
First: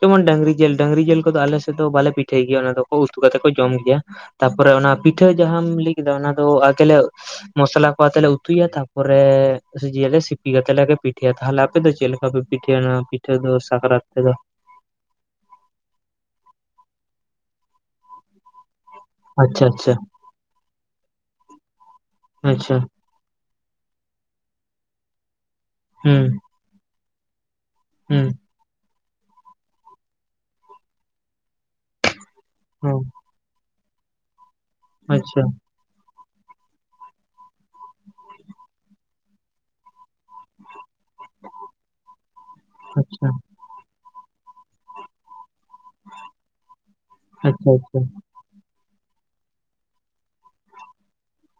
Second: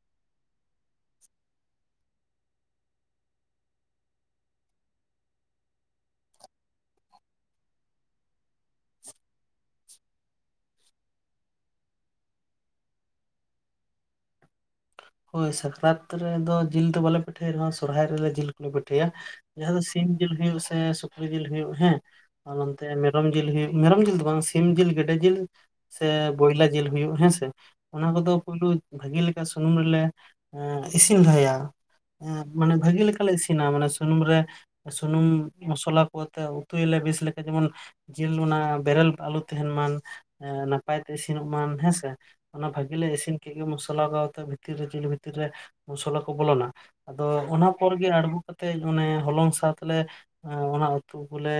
ᱡᱮᱢᱚᱱ ᱰᱟᱹᱝᱨᱤ ᱡᱤᱞ ᱰᱟᱹᱝᱨᱤ ᱡᱤᱞ ᱠᱚᱫᱚ ᱟᱞᱮ ᱥᱮᱫ ᱫᱚ ᱵᱟᱞᱮ ᱯᱤᱴᱷᱟᱹᱭ ᱜᱮᱭᱟ ᱚᱱᱟ ᱫᱚ ᱩᱛᱩ ᱠᱟᱛᱮᱫ ᱠᱚ ᱡᱚᱢ ᱜᱮᱭᱟ᱾ ᱛᱟᱯᱚᱨᱮ ᱚᱱᱟ ᱯᱤᱴᱷᱟᱹ ᱡᱟᱦᱟᱸᱟᱢ ᱞᱟᱹᱭ ᱠᱮᱫᱟ ᱚᱱᱟ ᱫᱚ ᱟᱜᱮᱞᱮ ᱢᱚᱥᱞᱟ ᱠᱚ ᱟᱛᱮ ᱞᱮ ᱩᱛᱩᱭᱟ ᱛᱟᱯᱚᱨᱮ ᱫᱤᱭᱟᱹᱞᱮ ᱥᱤᱯᱤ ᱠᱟᱛᱮ ᱞᱮ ᱯᱤᱴᱷᱟᱹᱭᱟ ᱛᱟᱦᱞᱮ ᱟᱯᱮ ᱫᱚ ᱪᱮᱫ ᱞᱮᱠᱟ ᱯᱮ ᱯᱤᱴᱷᱟᱹᱭᱟ ᱱᱚᱣᱟ ᱯᱤᱴᱷᱟᱹ ᱫᱚ ᱥᱟᱠᱨᱟᱛ ᱨᱮᱫᱚ? ᱦᱳᱭ ᱥᱟᱠᱨᱟᱛ ᱨᱮᱫᱚ ᱡᱤᱞ ᱫᱚ ᱵᱟᱞᱮ ᱯᱤᱴᱷᱟᱹᱭ ᱨᱮᱦᱚᱸ ᱥᱚᱨᱦᱟᱭ ᱨᱮᱞᱮ ᱡᱤᱞ ᱠᱚ ᱠᱚ ᱯᱤᱴᱷᱟᱹᱭᱟ ᱟᱪᱪᱷᱟ ᱡᱟᱦᱟᱸ ᱫᱚ ᱟᱪᱪᱷᱟ ᱥᱤᱢ ᱡᱤᱞ ᱦᱩᱭᱩᱜ ᱥᱮ ᱥᱩᱠᱨᱤ ᱡᱤᱞ ᱦᱩᱭᱩᱜ ᱦᱮᱸ ᱟᱨ ᱟᱪᱪᱷᱟ ᱚᱱᱛᱮ ᱢᱮᱨᱚᱢ ᱡᱤᱞ ᱦᱩᱭᱩᱜ ᱢᱮᱨᱚᱢ ᱡᱤᱞ ᱫᱚ ᱵᱟᱝ ᱥᱤᱢ ᱡᱤᱞ ᱜᱮᱰᱮ ᱡᱤᱞ ᱥᱮ ᱦᱩᱸ ᱵᱚᱭᱞᱟ ᱡᱤᱞ ᱦᱩᱭᱩᱜ ᱦᱮᱸᱥᱮ ᱚᱱᱟ ᱦᱩᱸ ᱠᱚᱫᱚ ᱯᱳᱭᱞᱳ ᱵᱷᱟᱹᱜᱤ ᱞᱮᱠᱟ ᱥᱩᱱᱩᱢ ᱨᱮᱞᱮ ᱤᱥᱤᱱ ᱞᱟᱦᱟᱭᱟ ᱢᱟᱱᱮ ᱦᱩᱸ ᱵᱷᱟᱹᱜᱤ ᱞᱮᱠᱟᱞᱮ ᱤᱥᱤᱱᱟ ᱢᱟᱱᱮ ᱥᱩᱱᱩᱢ ᱨᱮ ᱥᱩᱱᱩᱢ ᱟᱪᱪᱷᱟ ᱢᱚᱥᱞᱟ ᱠᱚ ᱛᱮ ᱩᱛᱩᱟᱭᱞᱮ ᱵᱮᱥ ᱞᱮᱠᱟ ᱡᱮᱢᱚᱱ ᱡᱤᱞ ᱚᱱᱟ ᱵᱮᱨᱮᱞ ᱟᱞᱚ ᱛᱟᱦᱮᱱ ᱢᱟ ᱱᱟᱯᱟᱭ ᱛᱮ ᱤᱥᱤᱱᱚᱜ ᱢᱟ ᱦᱮᱸᱥᱮ ᱚᱱᱟ ᱵᱷᱟᱹᱜᱤ ᱞᱮ ᱟᱪᱪᱷᱟ ᱤᱥᱤᱱ ᱠᱮᱜ ᱜᱮ ᱢᱚᱥᱞᱟ ᱟᱛᱮ ᱵᱷᱤᱛᱤᱨ ᱨᱮ ᱡᱤᱞ ᱵᱷᱤᱛᱤᱨ ᱨᱮ ᱢᱚᱥᱞᱟ ᱠᱚ ᱵᱚᱞᱚᱱᱟ ᱟᱫᱚ ᱟᱪᱪᱷᱟ ᱚᱱᱟ ᱯᱚᱨ ᱟᱪᱪᱷᱟ ᱜᱮ ᱟᱬᱜᱚ ᱠᱟᱛᱮᱜ ᱚᱱᱮ ᱦᱚᱞᱚᱝ ᱥᱟᱶᱛᱮ ᱞᱮ ᱚᱱᱟ ᱩᱛᱩ ᱠᱚᱞᱮ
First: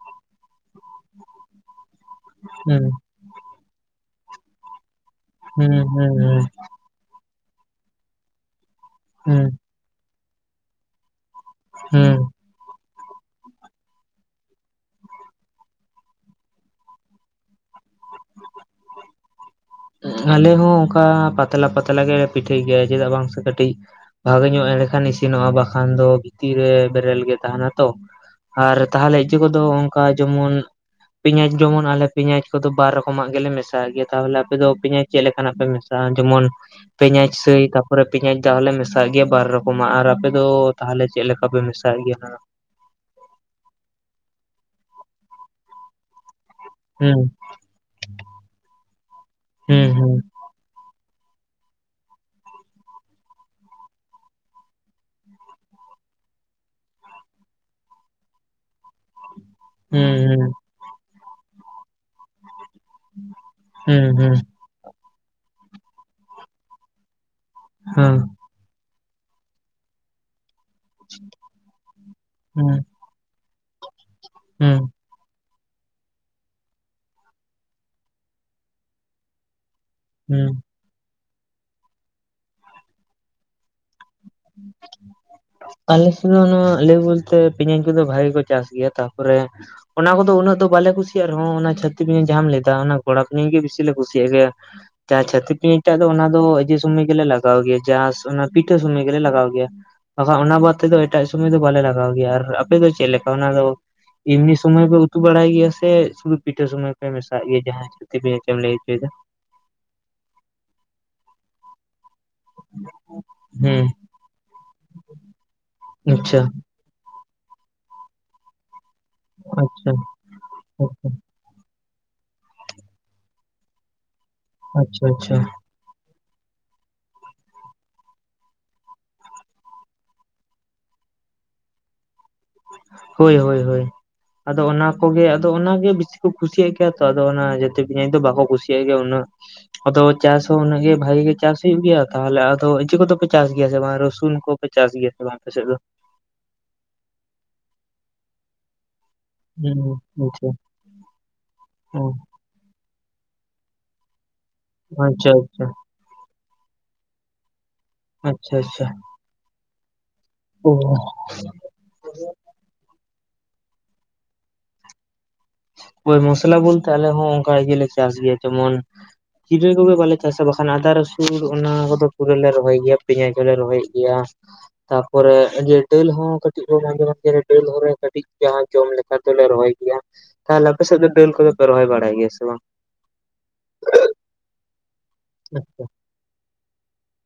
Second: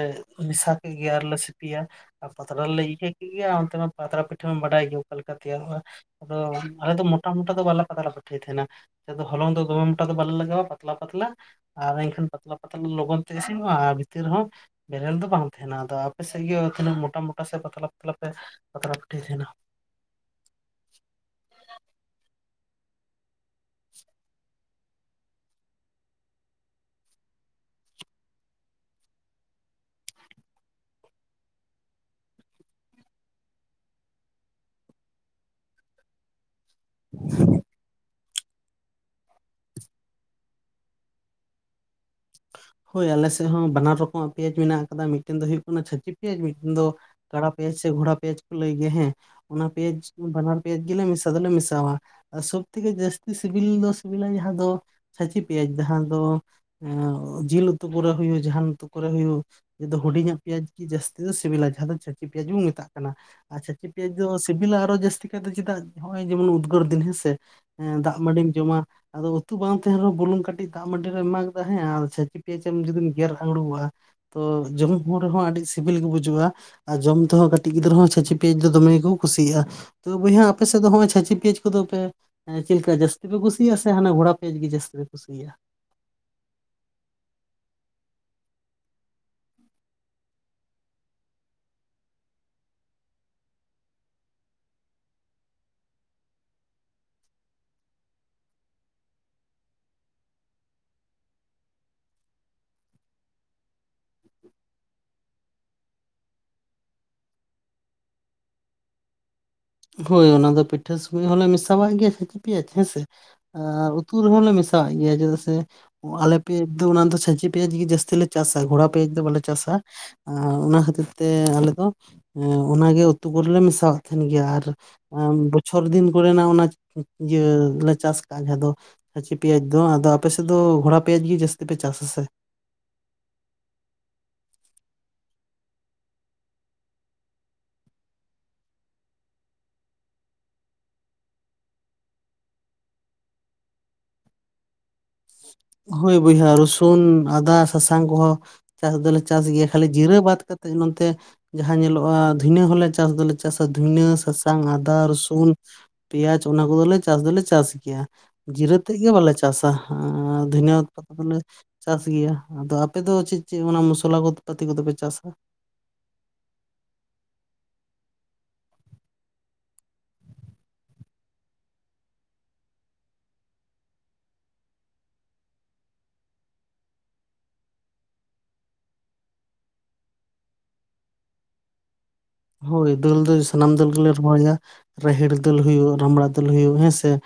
ᱢᱮᱥᱟ ᱠᱮᱫ ᱜᱮ ᱟᱨᱞᱮ ᱥᱤᱯᱤᱭᱟ ᱟᱨ ᱯᱟᱛᱲᱟ ᱨᱮᱞᱮ ᱦᱩᱸ ᱤᱭᱟᱹ ᱠᱮᱫ ᱜᱮ ᱟᱨ ᱚᱱᱛᱮ ᱢᱟ ᱯᱟᱛᱲᱟ ᱯᱤᱴᱷᱟᱹᱢᱟᱢ ᱵᱟᱰᱟᱭ ᱜᱮ᱾ ᱚᱠᱟ ᱞᱮᱠᱟ ᱛᱮᱭᱟᱨᱚᱜᱼᱟ ᱦᱩᱸ ᱦᱩᱸ ᱟᱫᱚ ᱦᱩᱸ ᱟᱞᱮ ᱫᱚ ᱢᱚᱴᱟ ᱢᱚᱴᱟ ᱫᱚ ᱵᱟᱞᱮ ᱯᱟᱛᱲᱟ ᱯᱤᱴᱷᱟᱹᱟᱭ ᱛᱟᱦᱮᱱᱟ ᱟᱞᱮ ᱫᱚ ᱦᱩᱸ ᱦᱚᱞᱚᱝ ᱫᱚ ᱫᱚᱢᱮ ᱢᱚᱴᱟ ᱫᱚ ᱵᱟᱞᱮ ᱞᱟᱜᱟᱣᱟ ᱯᱟᱛᱞᱟ ᱯᱟᱛᱞᱟ ᱟᱨ ᱦᱩᱸ ᱮᱱᱠᱷᱟᱱ ᱯᱟᱛᱞᱟ ᱯᱟᱛᱞᱟ ᱞᱚᱜᱚᱱ ᱛᱮ ᱤᱥᱤᱱᱜᱼᱟ ᱟᱨ ᱵᱷᱤᱛᱤᱨ ᱨᱮ ᱦᱚᱸ ᱵᱮᱨᱮᱞ ᱫᱚ ᱵᱟᱝ ᱛᱟᱦᱮᱱᱟ᱾ ᱟᱫᱚ ᱟᱯᱮ ᱥᱮᱫ ᱜᱮ ᱛᱤᱱᱟᱹᱜ ᱢᱚᱴᱟ ᱢᱚᱴᱟ ᱥᱮ ᱯᱟᱛᱞᱟ ᱯᱟᱛᱞᱟ ᱯᱮ ᱯᱟᱛᱲᱟ ᱯᱤᱴᱷᱟᱹ ᱛᱟᱦᱮᱱᱟ ᱟᱞᱮ ᱦᱚᱸ ᱚᱱᱠᱟ ᱯᱟᱛᱞᱟ ᱯᱟᱛᱞᱟ ᱜᱮᱞᱮ ᱯᱤᱴᱷᱟᱹᱭ ᱜᱮᱭᱟ ᱪᱮᱫᱟᱜ ᱵᱟᱝ ᱥᱮ ᱠᱟᱹᱴᱤᱡ ᱠᱟᱹᱴᱤᱡ ᱵᱷᱟᱜᱮ ᱧᱚᱜ ᱮᱱᱰᱮᱠᱷᱟᱱ ᱤᱥᱤᱱᱚᱜᱼᱟ, ᱵᱟᱠᱷᱟᱱ ᱫᱚ ᱵᱷᱤᱛᱤᱨ ᱨᱮ ᱵᱮᱨᱮᱞ ᱜᱮ ᱛᱟᱦᱮᱱᱟ ᱛᱚ᱾ ᱟᱨ ᱛᱟᱦᱚᱞᱮ ᱤᱭᱟᱹ ᱠᱚᱫᱚ ᱚᱱᱠᱟ ᱡᱮᱢᱚᱱ ᱯᱮᱸᱭᱟᱡᱽ ᱡᱮᱢᱚᱱ ᱟᱞᱮ ᱯᱮᱸᱭᱟᱡᱽ ᱠᱚᱫᱚ ᱵᱟᱨ ᱨᱚᱠᱚᱢᱟᱜ ᱜᱮᱞᱮ ᱢᱮᱥᱟᱭ ᱜᱮᱭᱟ ᱛᱟᱦᱚᱞᱮ ᱟᱯᱮ ᱫᱚ ᱯᱮᱸᱭᱟᱡᱽ ᱪᱮᱫ ᱞᱮᱠᱟᱱᱟᱜ ᱯᱮ ᱢᱮᱥᱟᱜᱼᱟ ᱡᱮᱢᱚᱱ ᱯᱮᱸᱭᱟᱡᱽ ᱥᱟᱹᱭ ᱛᱟᱯᱚᱨᱮ ᱯᱮᱸᱭᱟᱡᱽ ᱛᱟᱦᱚᱞᱮ ᱢᱮᱥᱟᱣᱟᱜ ᱜᱮᱭᱟ ᱵᱟᱨ ᱨᱚᱠᱚᱢᱟᱜ ᱟᱨ ᱟᱯᱮ ᱫᱚ ᱛᱟᱦᱚᱞᱮ ᱪᱮᱫ ᱞᱮᱠᱟ ᱯᱮ ᱢᱮᱥᱟᱜᱮ ᱜᱮᱭᱟ ᱚᱱᱟ ᱦᱳᱭ ᱟᱞᱮᱥᱮᱫ ᱦᱚᱸ ᱵᱟᱱᱟᱨ ᱨᱚᱠᱚᱢᱟᱜ ᱯᱮᱡᱽ ᱢᱮᱱᱟᱜ ᱟᱠᱟᱫᱟ ᱢᱤᱫᱴᱮᱱ ᱫᱚ ᱦᱩᱭᱩᱜ ᱠᱟᱱᱟ ᱪᱷᱟᱹᱪᱤᱠ ᱯᱮᱸᱭᱟᱡᱽ ᱢᱤᱫᱴᱟᱝ ᱫᱚ ᱦᱩᱸ ᱠᱟᱲᱟ ᱯᱮᱸᱭᱟᱡᱽ ᱥᱮ ᱜᱷᱚᱲᱟ ᱯᱮᱸᱭᱡᱽ ᱠᱚ ᱞᱟᱹᱭ ᱜᱮᱭᱟ ᱦᱮᱸ ᱚᱱᱟ ᱦᱩᱸ ᱯᱮᱸᱭᱟᱡᱽ ᱵᱟᱱᱟᱨ ᱯᱮᱸᱭᱟᱡᱽ ᱜᱮᱞᱮ ᱢᱮᱥᱟ ᱫᱚᱞᱮ ᱢᱮᱥᱟᱣᱟ ᱟᱨ ᱥᱚᱵ ᱛᱷᱮᱠᱮ ᱡᱟᱹᱥᱛᱤ ᱥᱤᱵᱤᱞ ᱫᱚ ᱥᱤᱵᱤᱞᱟ ᱡᱟᱦᱟᱸ ᱫᱚ ᱪᱷᱟᱹᱪᱤ ᱯᱮᱸᱭᱟᱡᱽ ᱡᱟᱦᱟᱸ ᱫᱚ ᱡᱤᱞ ᱩᱛᱩ ᱠᱚᱨᱮ ᱦᱳᱭᱳᱜ ᱡᱟᱦᱟᱱ ᱩᱛᱩ ᱠᱚᱨᱮ ᱦᱳᱭᱳᱜ ᱳ ᱦᱩᱰᱤᱧᱟᱜ ᱦᱩᱸ ᱯᱮᱸᱭᱟᱡᱽ ᱡᱟᱹᱥᱛᱤ ᱫᱚ ᱥᱤᱵᱤᱞᱟ ᱡᱟᱦᱟᱸ ᱫᱚ ᱪᱷᱟᱹᱪᱤ ᱯᱮᱭᱟᱡᱽ ᱵᱚᱱ ᱢᱮᱛᱟᱜ ᱠᱟᱱᱟ ᱟᱨ ᱪᱷᱟᱹᱪᱤ ᱦᱩᱸ ᱯᱮᱭᱟᱡᱽ ᱫᱚ ᱦᱩᱸ ᱥᱤᱵᱤᱞᱟ ᱟᱨᱚ ᱡᱟᱹᱥᱛᱤ ᱫᱚ ᱪᱮᱫᱟᱜ ᱱᱚᱜᱼᱚᱭ ᱡᱮᱢᱚᱱ ᱩᱫᱽᱜᱟᱹᱨ ᱫᱤᱱ ᱦᱮᱸᱥᱮ ᱦᱩᱸ ᱫᱟᱜ ᱢᱟᱹᱰᱤᱢ ᱡᱚᱢᱟ ᱟᱫᱚ ᱩᱛᱩ ᱵᱟᱝ ᱛᱟᱦᱮᱱ ᱨᱮᱦᱚᱸ ᱵᱩᱞᱩᱝ ᱫᱟᱜ ᱢᱟᱹᱰᱤ ᱨᱮ ᱮᱢᱟ ᱠᱮᱫᱟ ᱦᱮᱸ ᱟᱨ ᱪᱷᱟᱹᱪᱤ ᱦᱩᱸ ᱦᱩᱸ ᱯᱮᱸᱭᱟᱡᱽ ᱮᱢ ᱦᱩᱸ ᱡᱟ ᱜᱮᱨ ᱟᱲᱜᱩᱠᱚᱜᱼᱟ ᱛᱚ ᱦᱩᱸ ᱦᱩᱸ ᱡᱚᱢ ᱦᱚᱲᱢᱚ ᱟᱹᱰᱤ ᱥᱤᱵᱤᱞ ᱜᱮ ᱵᱩᱡᱩᱜᱼᱟ ᱟᱨ ᱡᱚᱢ ᱛᱮᱦᱚᱸ ᱠᱟᱹᱴᱤᱡ ᱜᱤᱫᱽᱨᱟᱹ ᱦᱚᱸ ᱪᱷᱟᱹᱪᱤ ᱯᱮᱸᱭᱟᱡᱽ ᱫᱚᱢᱮ ᱜᱮᱠᱚ ᱠᱩᱥᱤᱭᱟᱜ-ᱟ᱾ ᱛᱚ ᱵᱚᱭᱦᱟ ᱦᱩᱸ ᱟᱯᱮᱥᱮᱫ ᱫᱚ ᱦᱚᱸᱜ ᱚᱭ ᱪᱷᱤᱹᱪᱟ ᱯᱮᱸᱭᱟᱡᱽ ᱠᱚᱫᱚ ᱯᱮ ᱪᱮᱫᱠᱟ ᱡᱟᱹᱟᱥᱛᱤ ᱯᱮ ᱠᱩᱥᱤᱭᱟᱜ ᱥᱮ ᱦᱟᱱᱟ ᱜᱷᱚᱲᱟ ᱯᱮᱸᱭᱟᱡᱽ ᱜᱮ ᱡᱟᱹᱥᱛᱤ ᱯᱮ ᱠᱩᱥᱤᱭᱟᱜᱼᱟ᱾ ᱟᱞᱮᱥᱮᱫ ᱫᱚ ᱱᱚᱣᱟ ᱞᱟᱹᱭ ᱵᱚᱞᱛᱮ ᱯᱮᱭᱟᱡᱽ ᱠᱚᱫᱚ ᱵᱷᱟᱜᱮ ᱠᱚ ᱪᱟᱥ ᱜᱮᱭᱟ ᱛᱟᱯᱚᱨᱮ ᱚᱱᱟ ᱠᱚᱫᱚ ᱩᱱᱟᱹᱜ ᱫᱚ ᱵᱟᱞᱮ ᱠᱩᱥᱤᱭᱟᱜᱼᱟ ᱨᱮᱦᱚᱸ ᱚᱱᱟ ᱪᱷᱟᱹᱪᱤ ᱯᱮᱸᱭᱟᱡᱽ ᱡᱟᱦᱟᱢ ᱞᱟᱹᱭ ᱫᱟ ᱚᱱᱟ ᱜᱚᱲᱟ ᱯᱮᱸᱭᱟᱡᱽ ᱜᱮ ᱵᱤᱥᱤ ᱞᱮ ᱠᱩᱥᱤᱭᱟᱜ ᱜᱮᱭᱟ᱾ ᱡᱟ ᱪᱷᱟᱪᱤ ᱯᱤᱭᱟᱡᱽ ᱴᱟᱜ ᱫᱚ ᱚᱱᱟ ᱫᱚ ᱮ ᱥᱳᱢᱚᱭ ᱜᱮᱞᱮ ᱞᱟᱜᱟᱣ ᱜᱮᱭᱟ ᱡᱟ ᱚᱱᱟ ᱯᱤᱴᱷᱟᱹ ᱥᱩᱢᱚᱭ ᱜᱮᱞᱮ ᱞᱟᱜᱟᱣ ᱜᱮᱭᱟ᱾ ᱵᱟᱠᱷᱟᱱ ᱚᱱᱟ ᱵᱟᱫᱽ ᱛᱮᱫᱚ ᱮᱴᱟᱜ ᱥᱚᱢᱚᱭ ᱫᱚ ᱵᱟᱞᱮ ᱞᱟᱜᱟᱣ ᱜᱮᱭᱟ ᱟᱨ ᱟᱯᱮ ᱫᱚ ᱪᱮᱫ ᱞᱮᱠᱟ ᱚᱱᱟ ᱫᱚ ᱮᱢᱱᱤ ᱥᱚᱢᱚᱭ ᱯᱮ ᱩᱛᱩ ᱵᱟᱲᱟᱭ ᱜᱮᱭᱟ ᱥᱮ ᱥᱩᱫᱩ ᱯᱤᱴᱷᱟᱹ ᱥᱩᱢᱚᱭ ᱯᱮ ᱢᱮᱥᱟᱜ ᱜᱮᱭᱟ ᱡᱟᱦᱟᱸᱟᱭ ᱪᱷᱟᱪᱤ ᱯᱤᱭᱟᱡᱽ ᱮᱢ ᱞᱟᱹᱭ ᱦᱚᱪᱚᱭ ᱫᱟ ᱦᱳᱭ ᱚᱱᱟ ᱫᱚ ᱯᱤᱴᱷᱟᱹ ᱥᱚᱢᱚᱭ ᱦᱚᱸᱞᱮ ᱢᱮᱥᱟᱣᱟᱜ ᱜᱮᱭᱟ ᱪᱷᱟᱹᱪᱤ ᱯᱮᱸᱭᱟᱡᱽ ᱦᱮᱸᱥᱮ ᱦᱩᱸ ᱟᱨ ᱩᱛᱩ ᱨᱮᱦᱚᱞᱮ ᱢᱮᱥᱟᱣᱟᱜ ᱜᱮᱭᱟ ᱪᱮᱫᱟᱜ ᱥᱮ ᱟᱞᱮ ᱟᱪᱪᱷᱟ ᱯᱮ ᱫᱚ ᱚᱱᱟ ᱫᱚ ᱪᱷᱟᱹᱪᱤ ᱯᱮᱸᱭᱟᱡᱽ ᱜᱮ ᱡᱟᱹᱛᱤ ᱞᱮ ᱪᱟᱥ-ᱟ ᱜᱚᱲᱟ ᱯᱮᱸᱭᱟᱡᱽ ᱫᱚ ᱵᱟᱞᱮ ᱪᱟᱥᱟ ᱟᱪᱪᱷᱟ ᱚᱱᱟ ᱠᱷᱟᱹᱛᱤᱨ ᱟᱪᱪᱷᱟ ᱛᱮ ᱛᱮ ᱟᱞᱮ ᱫᱚ ᱮ ᱚᱱᱟᱜᱮ ᱩᱛᱩ ᱠᱚᱨᱮᱞᱮ ᱢᱮᱥᱟᱣᱟᱜ ᱛᱟᱦᱮᱱ ᱜᱮᱭᱟ ᱟᱨ ᱟᱪᱪᱷᱟ ᱟᱪᱪᱷᱟ ᱵᱚ ᱪᱷᱚᱨ ᱫᱤᱱ ᱠᱚᱨᱮᱱᱟᱜ ᱚᱱᱟ ᱤᱭᱟᱹ ᱞᱮ ᱪᱟᱥ ᱠᱟᱜᱼᱟ ᱡᱟᱦᱟᱸ ᱫᱚ ᱠᱷᱟᱹᱪᱤ ᱯᱮᱸᱭᱟᱡᱽ ᱫᱚ ᱟᱫᱚ ᱟᱯᱮ ᱥᱮᱫ ᱫᱚ ᱜᱷᱚᱲᱟ ᱯᱮᱭᱟᱡᱽ ᱜᱮ ᱡᱟᱹᱥᱛᱤ ᱯᱮ ᱪᱟᱥ ᱟ ᱥᱮ ᱦᱳᱭ ᱦᱳᱭ ᱦᱳᱭ ᱟᱫᱚ ᱚᱱᱟ ᱠᱚᱜᱮ ᱟᱫᱚ ᱚᱱᱟᱜᱮ ᱵᱤᱥᱤ ᱠᱚ ᱠᱩᱥᱤᱭᱟᱜ ᱜᱮᱭᱟ ᱛᱚ ᱟ ᱚᱱᱟ ᱡᱚᱛᱚ ᱪᱷᱟᱪᱤ ᱯᱤᱡᱟᱽ ᱫᱚ ᱵᱟᱠᱚ ᱠᱩᱥᱤᱭᱟᱜ ᱜᱮᱭᱟ ᱩᱱᱟᱹᱜ᱾ ᱟᱫᱚ ᱪᱟᱥ ᱦᱚᱸ ᱩᱱᱟᱹᱜ ᱜᱮ ᱵᱷᱟᱜᱤ ᱜᱮ ᱪᱟᱥ ᱦᱩᱭᱩᱜ ᱜᱮᱭᱟ᱾ ᱛᱟᱦᱚᱞᱮ ᱟᱫᱚ ᱮᱪᱮᱫ ᱠᱚᱫᱚᱯᱮ ᱪᱟᱥ ᱜᱮᱭᱟ ᱥᱮ ᱵᱟᱝ ᱨᱚᱥᱩᱱ ᱠᱚ ᱪᱟᱥ ᱜᱮᱭᱟ ᱵᱟᱝ ᱟᱯᱮ ᱥᱮᱫ ᱫᱚ? ᱦᱩᱭ ᱵᱚᱭᱦᱟ ᱨᱥᱩᱱ ᱟᱫᱟ ᱥᱟᱥᱟᱝ ᱠᱚᱦᱚ ᱪᱟᱥ ᱫᱚᱞᱮ ᱪᱟᱥ ᱜᱮᱭᱟ ᱠᱷᱟᱹᱞᱤ ᱡᱤᱨᱟᱹ ᱦᱩᱸ ᱵᱟᱫ ᱟᱪᱪᱷᱟ ᱠᱟᱛᱮᱫ ᱱᱚᱛᱮ ᱡᱟᱦᱟᱸ ᱚ ᱧᱮᱞᱚᱜᱼᱟ ᱫᱤᱱᱟᱹ ᱦᱚᱸᱞᱮ ᱪᱟᱥ ᱫᱚᱞᱮ ᱪᱟᱥᱟ ᱫᱷᱩᱱᱟᱹ ᱥᱟᱥᱟᱝ ᱟᱫᱟ ᱟᱪᱪᱷᱟ ᱨᱚᱥᱩᱱ ᱟᱪᱪᱷᱟ ᱯᱮᱸᱭᱟᱡᱽ ᱚᱱᱟ ᱠᱚ ᱫᱚᱞᱮ ᱪᱟᱥ ᱜᱮᱭᱟ ᱟᱪᱪᱷᱟ ᱡᱤᱨᱟᱹ ᱟᱪᱪᱷᱟ ᱛᱮᱫ ᱜᱮ ᱵᱟᱞᱮ ᱪᱟᱥ ᱟ ᱚ ᱫᱷᱚᱱᱤᱭᱟᱹ ᱯᱟᱛᱤ ᱫᱚᱞᱮ ᱪᱟᱥ ᱜᱮᱭᱟ᱾ ᱟᱫᱚ ᱟᱯᱮᱫᱚ ᱪᱮᱫ ᱪᱮᱫ ᱚᱱᱟ ᱢᱚᱥᱞᱟ ᱠᱚ ᱯᱟᱛᱤ ᱠᱚᱫᱚᱯᱮ ᱪᱟᱥᱟ? ᱦᱳᱭ ᱢᱚᱥᱞᱟ ᱵᱚᱞᱛᱮ ᱟᱞᱮ ᱦᱚᱸ ᱚᱱᱠᱟ ᱜᱮᱞᱮ ᱪᱟᱥ ᱜᱮᱭᱟ ᱡᱮᱢᱚᱱ ᱡᱤᱨᱟᱹ ᱠᱚᱜᱮ ᱵᱟᱞᱮ ᱪᱟᱥᱟ ᱵᱟᱠᱷᱟᱱ ᱟᱫᱟ ᱨᱟᱹᱥᱩᱱ ᱚᱱᱟ ᱠᱚᱫᱚ ᱯᱩᱨᱟᱹ ᱞᱮ ᱨᱚᱦᱚᱭ ᱜᱮᱭᱟ ᱯᱮᱸᱭᱟᱡᱽ ᱦᱚᱞᱮ ᱨᱚᱦᱚᱭ ᱜᱮᱭᱟ ᱛᱟᱯᱚᱨᱮ ᱰᱟᱹᱞ ᱦᱚᱸ ᱠᱟᱹᱴᱤᱡ ᱠᱚ ᱫᱟᱹᱞ ᱦᱚᱨᱮ ᱠᱟᱹᱴᱤᱡ ᱡᱟᱦᱟᱸ ᱡᱚᱢ ᱞᱮᱠᱟ ᱱᱮᱛᱟᱨ ᱫᱚᱞᱮ ᱨᱚᱦᱚᱭ ᱜᱮᱭᱟ ᱾ ᱛᱟᱦᱚᱞᱮ ᱟᱯᱮ ᱥᱮᱫ ᱫᱚ ᱫᱟᱹᱞ ᱠᱚᱫᱚᱯᱮ ᱨᱚᱦᱚᱭ ᱵᱟᱲᱟᱭ ᱜᱮᱭᱟ ᱥᱮ ᱵᱟᱝ? ᱦᱳᱭ ᱫᱟᱹᱞ ᱫᱚ ᱥᱟᱱᱟᱢ ᱫᱟᱹᱞ ᱜᱮᱞᱮ ᱨᱚᱦᱚᱭᱟ ᱨᱟᱦᱮᱲ ᱫᱟᱹᱞ ᱟᱪᱪᱷᱟ ᱦᱩᱭᱩᱜ ᱨᱟᱢᱲᱟ ᱫᱟᱹᱞ ᱦᱩᱭᱩᱜ ᱦᱮᱸᱥᱮ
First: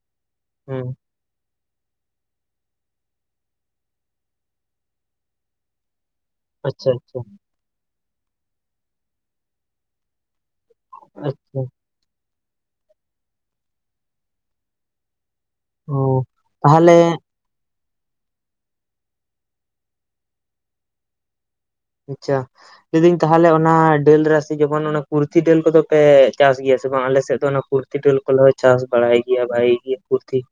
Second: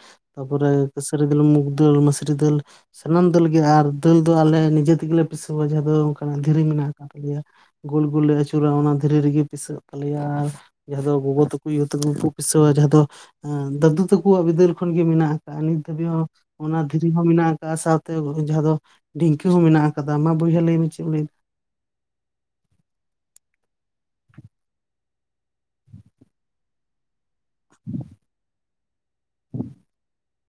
ᱦᱮᱸ ᱛᱟᱯᱚᱨᱮ ᱠᱮᱥᱨᱤ ᱫᱟᱹᱞ, ᱢᱩᱜᱽ ᱫᱟᱹᱞ, ᱢᱟᱥᱨᱤ ᱫᱟᱹᱞ ᱥᱟᱱᱟᱢ ᱫᱟᱹᱞ ᱜᱮ ᱟᱨ ᱫᱟᱹᱞ ᱫᱚ ᱟᱞᱮ ᱱᱤᱡᱮ ᱛᱮᱜᱮ ᱯᱤᱥᱟᱹᱣᱟ ᱡᱟᱦᱟᱸ ᱫᱚ ᱫᱷᱤᱨᱤ ᱢᱮᱱᱟᱜ ᱟᱪᱪᱷᱟ ᱟᱠᱟᱫ ᱟᱪᱪᱷᱟ ᱛᱟᱞᱮᱭᱟ ᱜᱳᱞ ᱜᱳᱞ ᱞᱮ ᱟᱹᱪᱩᱨᱟ ᱚᱱᱟ ᱫᱷᱤᱨᱤ ᱨᱮᱜᱮ ᱯᱤᱥᱟᱹᱜ ᱛᱟᱞᱮᱭᱟ ᱟᱨ ᱡᱟᱦᱟᱸ ᱫᱚ ᱜᱚᱜᱚ ᱟᱪᱪᱷᱟ ᱛᱟᱠᱚ ᱤᱭᱟᱹ ᱛᱟᱠᱚ ᱠᱚ ᱯᱤᱥᱟᱹᱣᱟ ᱡᱟᱦᱟᱸ ᱫᱚ ᱫᱟᱹᱫᱩ ᱛᱟᱠᱚᱣᱟᱜ ᱵᱤᱫᱟᱹᱞ ᱠᱷᱚᱱ ᱜᱮ ᱢᱮᱱᱟᱜᱼᱟ ᱱᱤᱛ ᱚ ᱫᱷᱟᱹᱵᱤᱡ ᱦᱚᱸ ᱚᱱᱟ ᱛᱟᱦᱚᱞᱮ ᱫᱷᱤᱨᱤ ᱦᱚᱸ ᱢᱮᱱᱟᱜᱟ ᱥᱟᱶᱛᱮ ᱡᱟᱦᱟᱸ ᱫᱚ ᱰᱷᱤᱝᱠᱤ ᱦᱚᱸ ᱢᱮᱱᱟᱜ ᱟᱠᱟᱫᱟ ᱢᱟ ᱵᱚᱭᱦᱟ ᱞᱟᱹᱭ ᱢᱮ ᱪᱮᱫ ᱮᱢ ᱞᱟᱹᱭ ᱟᱪᱪᱷᱟ ᱞᱟᱹᱭ ᱫᱟᱹᱧ ᱛᱟᱦᱚᱞᱮ ᱚᱱᱟ ᱫᱟᱹᱞ ᱨᱟᱥᱮ ᱡᱮᱢᱚᱱ ᱚᱱᱟ ᱠᱩᱨᱛᱷᱤ ᱰᱟᱹᱞ ᱠᱚᱫᱚ ᱯᱮ ᱪᱟᱥ ᱜᱮᱭᱟ ᱥᱮ ᱵᱟᱝ ᱟᱞᱮᱥᱮᱫ ᱚᱱᱟ ᱠᱩᱨᱛᱤ ᱰᱟᱹᱞ ᱠᱚᱞ ᱪᱟᱥ ᱵᱟᱲᱟᱭ ᱜᱮᱭᱟ ᱵᱷᱟᱭ ᱜᱮᱭᱟ ᱠᱩᱨᱛᱤ